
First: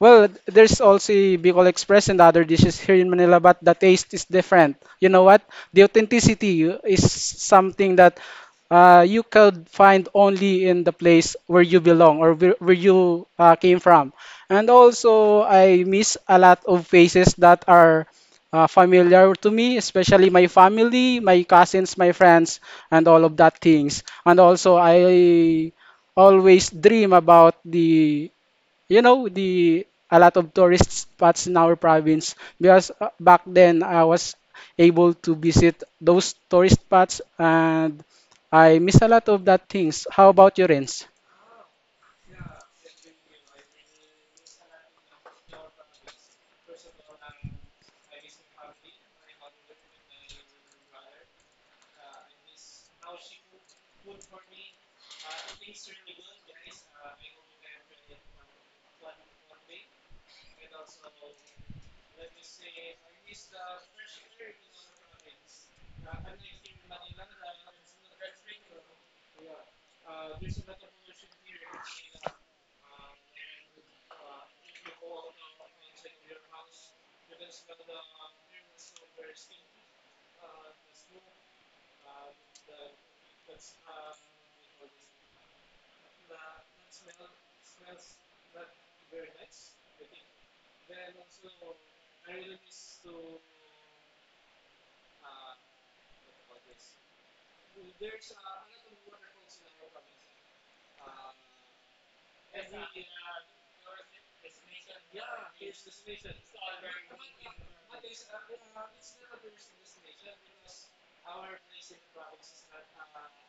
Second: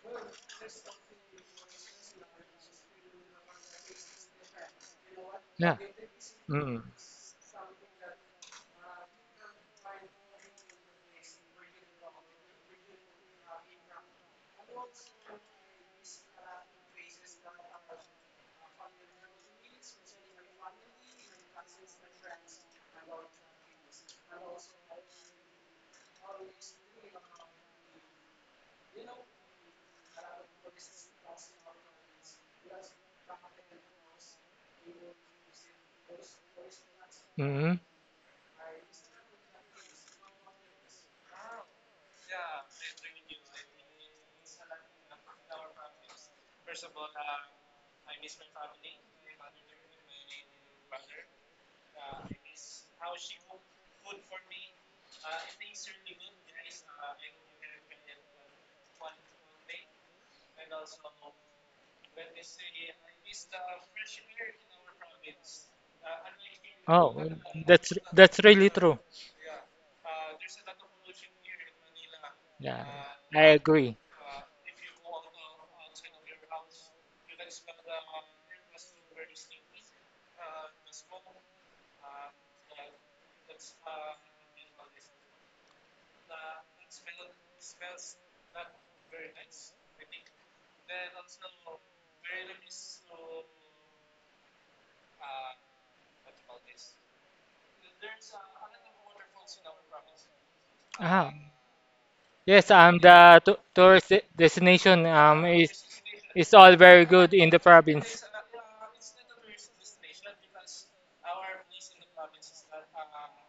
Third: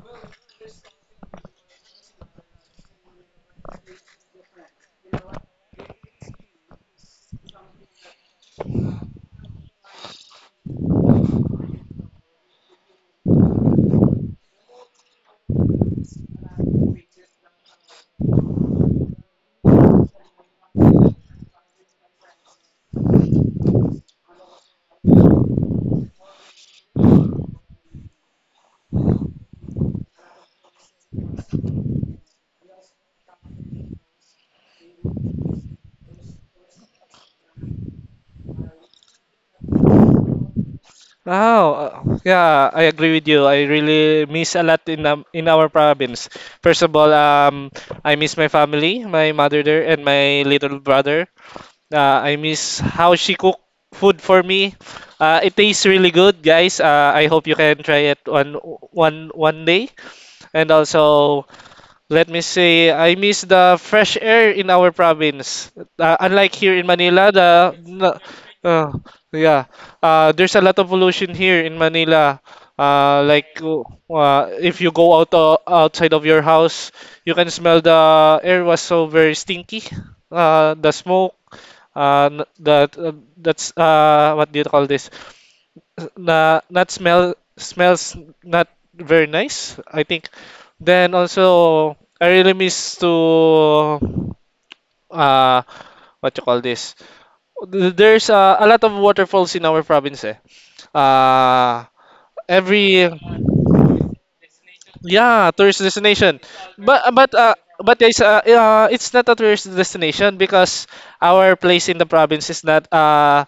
[SPEAKER 3] well, there's also Bicol Express and other dishes here in Manila, but the taste is different. You know what?
[SPEAKER 1] Yeah.
[SPEAKER 3] The authenticity
[SPEAKER 1] Mm,
[SPEAKER 3] is something that you could find only in the place where you belong or where you came from. And also, I miss a lot of faces that are familiar to me, especially my family, my cousins, my friends, and all of that things. And also, I always dream about the you know the a lot of tourist spots in our province, because back then I was able to visit those tourist spots,
[SPEAKER 1] mm.
[SPEAKER 3] and I miss a lot of that things. How about your ends?
[SPEAKER 2] Oh, yeah, I agree with you. I really miss a lot in our province. First of all, I miss my family, my mother there, and my little brother. I miss how she cook food for me. It tastes really good, guys. I hope you can try it one day. And also, let me say, I miss the fresh air in our province. Unlike here in
[SPEAKER 1] Oh,
[SPEAKER 2] Manila,
[SPEAKER 1] that's really
[SPEAKER 2] uh,
[SPEAKER 1] true.
[SPEAKER 2] yeah, there's a lot of pollution here in Manila.
[SPEAKER 1] Yeah, I
[SPEAKER 2] Like,
[SPEAKER 1] agree.
[SPEAKER 2] if you go out outside of your house, you can smell the air was so very stinky. The smoke. That's, what do you call this? Na Not smell, smells not very nice, I think. Then also I really miss to, uh what you call this? There's, a lot of waterfalls in our province, eh.
[SPEAKER 1] Ah,
[SPEAKER 2] uh
[SPEAKER 1] yes,
[SPEAKER 2] every
[SPEAKER 1] the tourist destination
[SPEAKER 2] Yeah, tourist
[SPEAKER 1] is
[SPEAKER 2] destination.
[SPEAKER 1] it's all
[SPEAKER 2] but
[SPEAKER 1] very
[SPEAKER 2] but
[SPEAKER 1] good in
[SPEAKER 2] uh
[SPEAKER 1] the
[SPEAKER 2] but
[SPEAKER 1] province.
[SPEAKER 2] it's not a tourist destination because our place in the province is not,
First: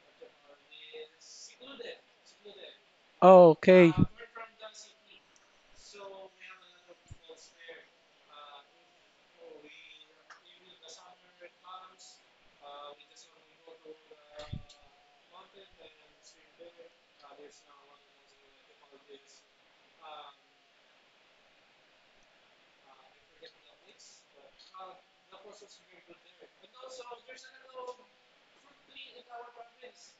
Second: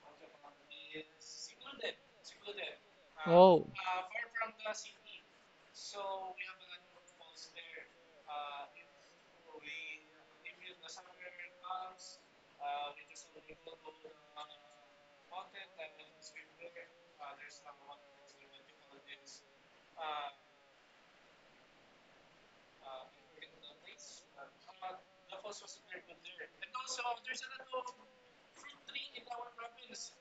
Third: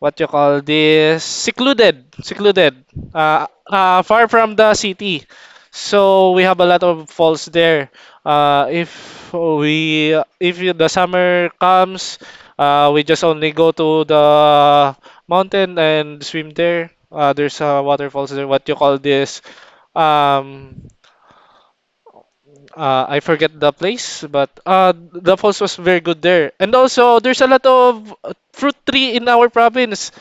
[SPEAKER 2] what you call this, secluded,
[SPEAKER 1] Oh,
[SPEAKER 3] Okay.
[SPEAKER 2] far from the city. So we have a lot of falls there. If we if the summer comes, we just only go to the mountain and swim there. There's, waterfalls there. What you call this? Um, I forget the place, but the falls was very good there. And also, there's a lot of, fruit tree in our province.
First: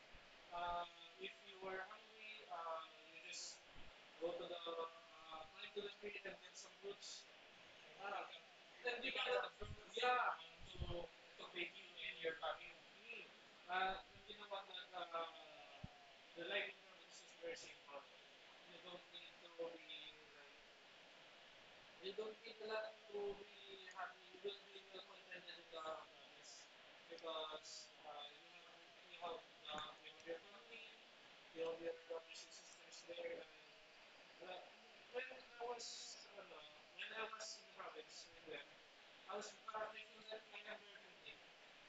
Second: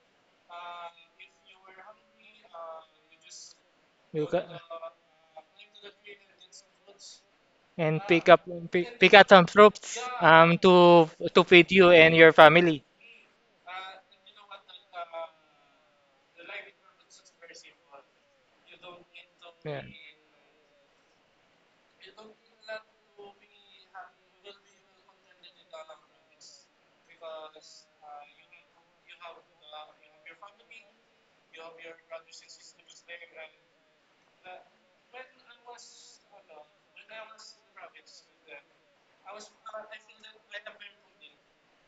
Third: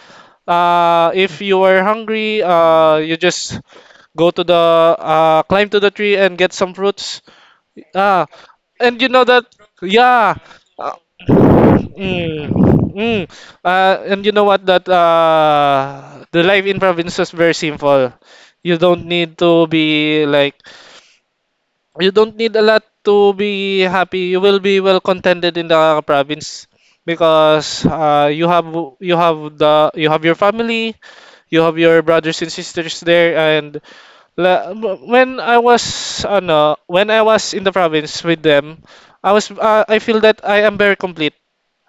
[SPEAKER 2] If you are hungry, you just
[SPEAKER 1] you
[SPEAKER 2] go to
[SPEAKER 1] can
[SPEAKER 2] the, climb to the tree and get some fruits.
[SPEAKER 1] and
[SPEAKER 2] Ah,
[SPEAKER 1] pick up
[SPEAKER 2] and you
[SPEAKER 1] pick
[SPEAKER 2] know
[SPEAKER 1] up
[SPEAKER 2] that,
[SPEAKER 1] some fruits
[SPEAKER 2] yeah. Uh,
[SPEAKER 1] to feed you and your
[SPEAKER 2] mm,
[SPEAKER 1] family.
[SPEAKER 2] mm. And you know what? That The life in province is very simple. You don't need to
[SPEAKER 1] Yeah.
[SPEAKER 2] be like you don't need a lot to be happy. You will be well contented in the province because, you have the you have your family, you have your brothers and sisters there, and la- when I was when I was in the province with them, I feel that I am very complete.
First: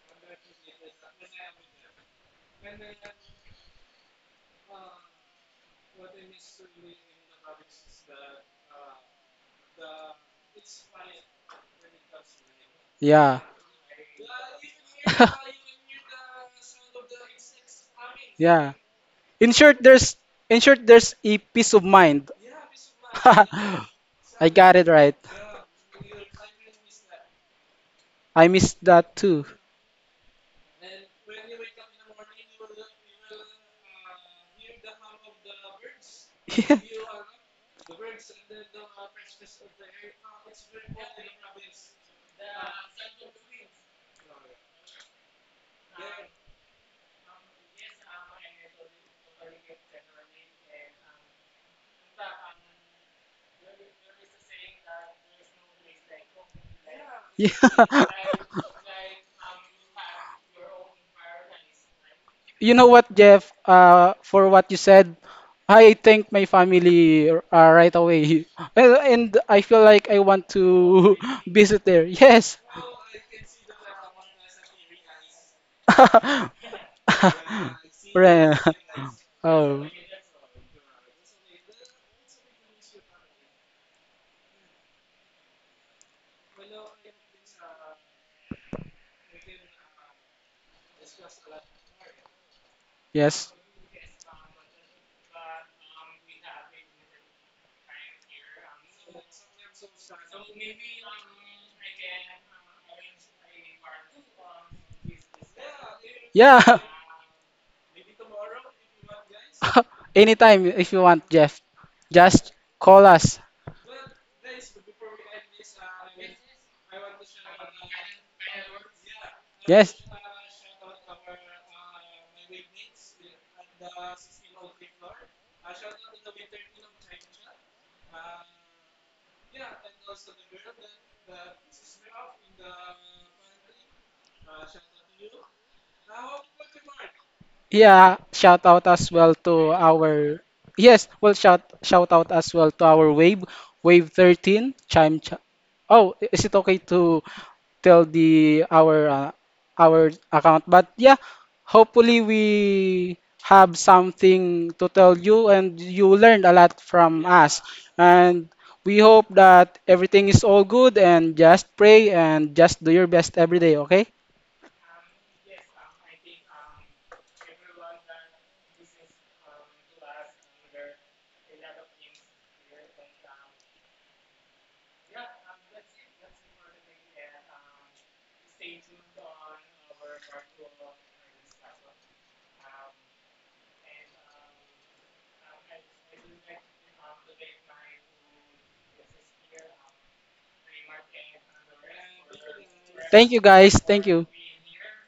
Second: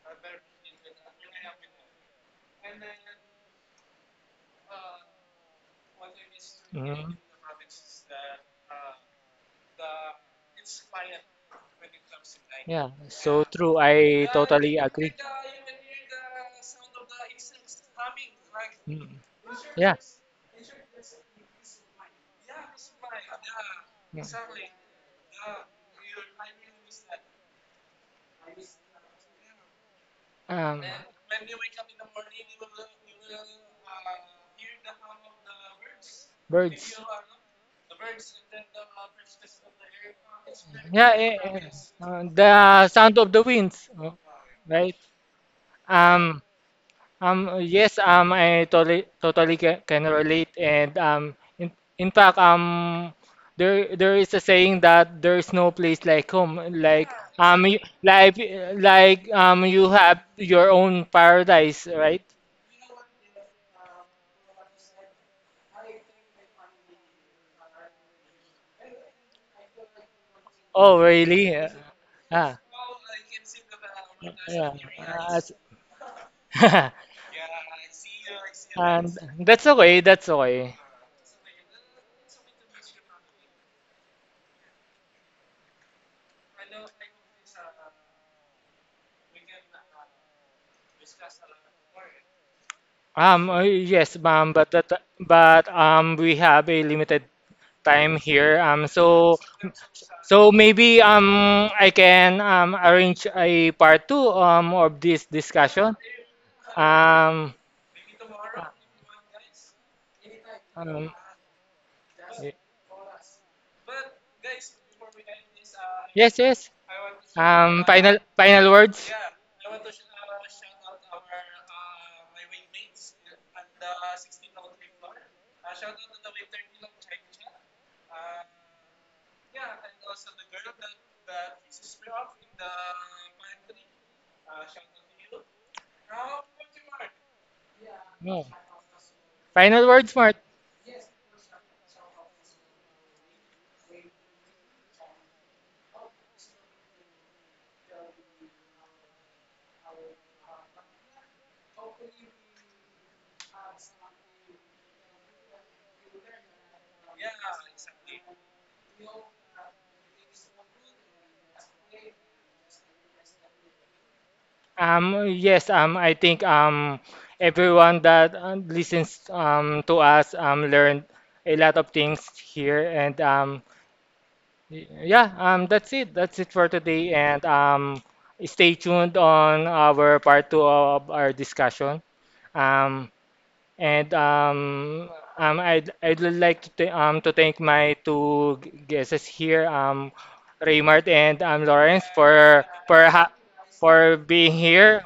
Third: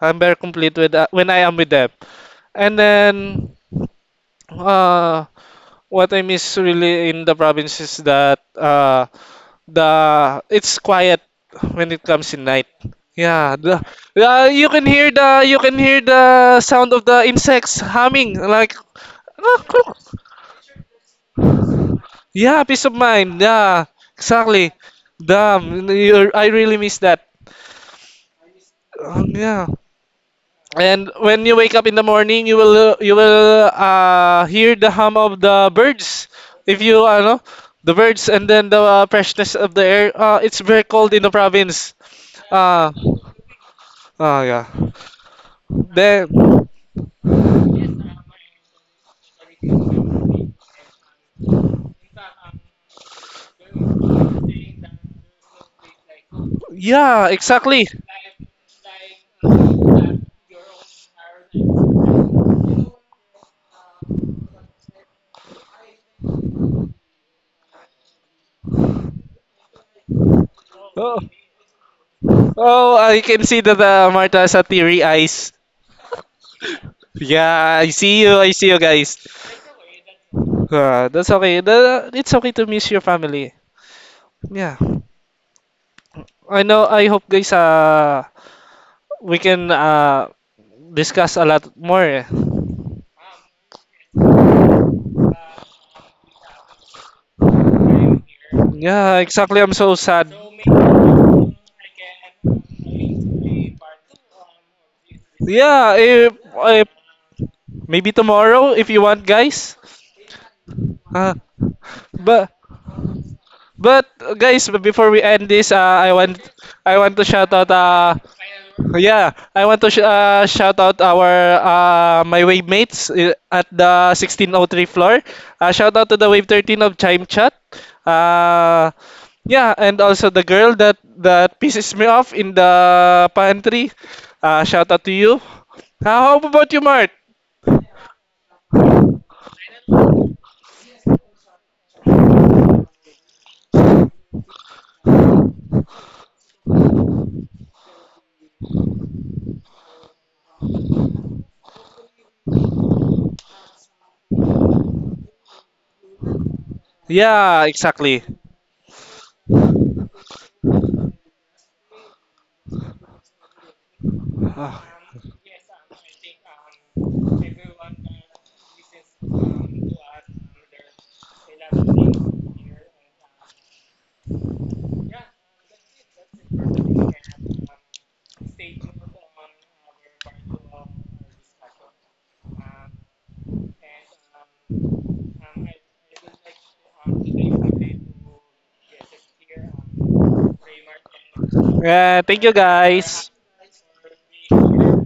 [SPEAKER 2] I'm very complete with when I am with them, and then, uh what I miss really
[SPEAKER 1] Mm.
[SPEAKER 2] in the province is that, the it's quiet when it comes in night.
[SPEAKER 1] Yeah, so
[SPEAKER 3] Yeah.
[SPEAKER 1] yeah,
[SPEAKER 2] Yeah,
[SPEAKER 1] true. I
[SPEAKER 2] you
[SPEAKER 1] totally
[SPEAKER 2] can hear
[SPEAKER 1] agree.
[SPEAKER 2] the you can hear the sound of the insects humming, like.
[SPEAKER 3] Yeah.
[SPEAKER 1] Mm.
[SPEAKER 3] In short,
[SPEAKER 1] Yeah.
[SPEAKER 3] there's in short, there's a peace of mind.
[SPEAKER 2] Yeah, peace of mind. Yeah,
[SPEAKER 1] Yeah.
[SPEAKER 3] I
[SPEAKER 2] exactly.
[SPEAKER 3] got it right.
[SPEAKER 2] Damn, you're, I really miss that.
[SPEAKER 3] I miss that too.
[SPEAKER 2] Yeah.
[SPEAKER 1] Um,
[SPEAKER 2] And when you wake up in the morning, you will, hear the hum of the birds. If
[SPEAKER 1] birds.
[SPEAKER 2] you, know the birds, and then the, freshness of the air. It's very
[SPEAKER 1] Yeah,
[SPEAKER 2] cold in the
[SPEAKER 1] eh, the eh,
[SPEAKER 2] province.
[SPEAKER 1] the
[SPEAKER 2] Uh,
[SPEAKER 1] sound of the winds,
[SPEAKER 2] oh yeah.
[SPEAKER 1] right? Um,
[SPEAKER 2] Then
[SPEAKER 1] Yes, I totally totally can relate, and in fact, there there is a saying that there is no place like home, like
[SPEAKER 2] yeah,
[SPEAKER 3] Yeah.
[SPEAKER 2] exactly.
[SPEAKER 3] Yeah.
[SPEAKER 1] like you have your own paradise, right?
[SPEAKER 3] You know what, Jeff? For what you said, I thank my family right away. And I feel like I want
[SPEAKER 1] Oh,
[SPEAKER 3] to
[SPEAKER 2] Oh,
[SPEAKER 1] really?
[SPEAKER 3] visit there. Yes.
[SPEAKER 1] Ah,
[SPEAKER 2] oh, I can see that, Martha has a
[SPEAKER 1] yeah.
[SPEAKER 2] teary
[SPEAKER 1] Ah, as-
[SPEAKER 2] eyes. Yeah, I see you. I
[SPEAKER 3] Right.
[SPEAKER 2] see you
[SPEAKER 1] And
[SPEAKER 2] guys.
[SPEAKER 1] that's
[SPEAKER 3] Oh,
[SPEAKER 1] okay, that's okay.
[SPEAKER 2] That's okay. It's okay to miss your family. Yeah. I know. I hope, guys, we can, discuss a lot more, eh.
[SPEAKER 3] yes.
[SPEAKER 1] Yes, ma'am, but we have a limited time here.
[SPEAKER 2] Yeah,
[SPEAKER 1] So
[SPEAKER 2] exactly. I'm so sad.
[SPEAKER 1] so maybe I can arrange a part two of this
[SPEAKER 2] Yeah,
[SPEAKER 1] discussion.
[SPEAKER 3] Yeah.
[SPEAKER 2] if
[SPEAKER 1] Um,
[SPEAKER 2] maybe tomorrow if you want, guys.
[SPEAKER 3] Anytime if you
[SPEAKER 1] um
[SPEAKER 3] want,
[SPEAKER 2] Uh,
[SPEAKER 3] Jeff.
[SPEAKER 2] but
[SPEAKER 3] Just
[SPEAKER 1] y-
[SPEAKER 3] call us.
[SPEAKER 2] but, guys, before we end this, I
[SPEAKER 1] yes
[SPEAKER 2] want
[SPEAKER 1] yes.
[SPEAKER 2] to shout out.
[SPEAKER 1] Um, final words.
[SPEAKER 2] Yeah, I want to
[SPEAKER 3] Yes.
[SPEAKER 2] sh shout out our, my wave mates, at the 1603 floor. Shout out to the wave 13 of Chime Chat. Uh, yeah, and also the girl that pisses me off in the pantry. Shout out to you. How about you, Mart?
[SPEAKER 3] Yeah,
[SPEAKER 1] No.
[SPEAKER 3] shout out as well to
[SPEAKER 1] Final words, Mark.
[SPEAKER 3] our yes, well shout out as well to our wave 13 chime. Ch Oh, is it okay to tell the our account? But yeah, hopefully we have something to tell you and you learned a lot from us.
[SPEAKER 2] Yeah, exactly.
[SPEAKER 3] And we hope that everything is all good, and just pray and just do your best every day, okay?
[SPEAKER 1] Yes, I think everyone that listens to us learned a lot of things here. And yeah,
[SPEAKER 2] Ah,
[SPEAKER 1] that's it. That's it for today. And stay tuned on our part two of our discussion. Um, and I'd like to, th to thank my two guests here, Raymart and Lawrence,
[SPEAKER 2] Yeah, thank you
[SPEAKER 3] Thank
[SPEAKER 2] guys.
[SPEAKER 3] you, guys. Thank
[SPEAKER 1] for
[SPEAKER 3] you.
[SPEAKER 1] being here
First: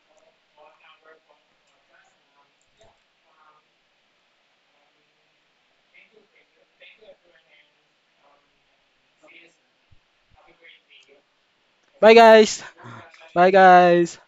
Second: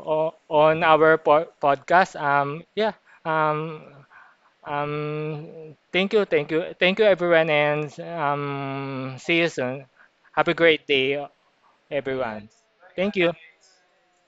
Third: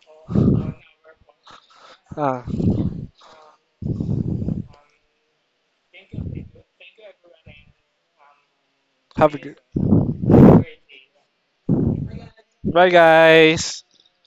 [SPEAKER 1] on our podcast.
[SPEAKER 2] Ah.
[SPEAKER 1] Yeah. um, um, thank you, thank you, thank you, everyone, and
[SPEAKER 2] Have
[SPEAKER 1] see
[SPEAKER 2] a
[SPEAKER 1] you
[SPEAKER 2] good.
[SPEAKER 1] soon. Have a great day,
[SPEAKER 3] Bye,
[SPEAKER 1] everyone.
[SPEAKER 3] guys.
[SPEAKER 2] Bye,
[SPEAKER 1] Thank you.
[SPEAKER 3] Bye,
[SPEAKER 2] guys.
[SPEAKER 3] guys.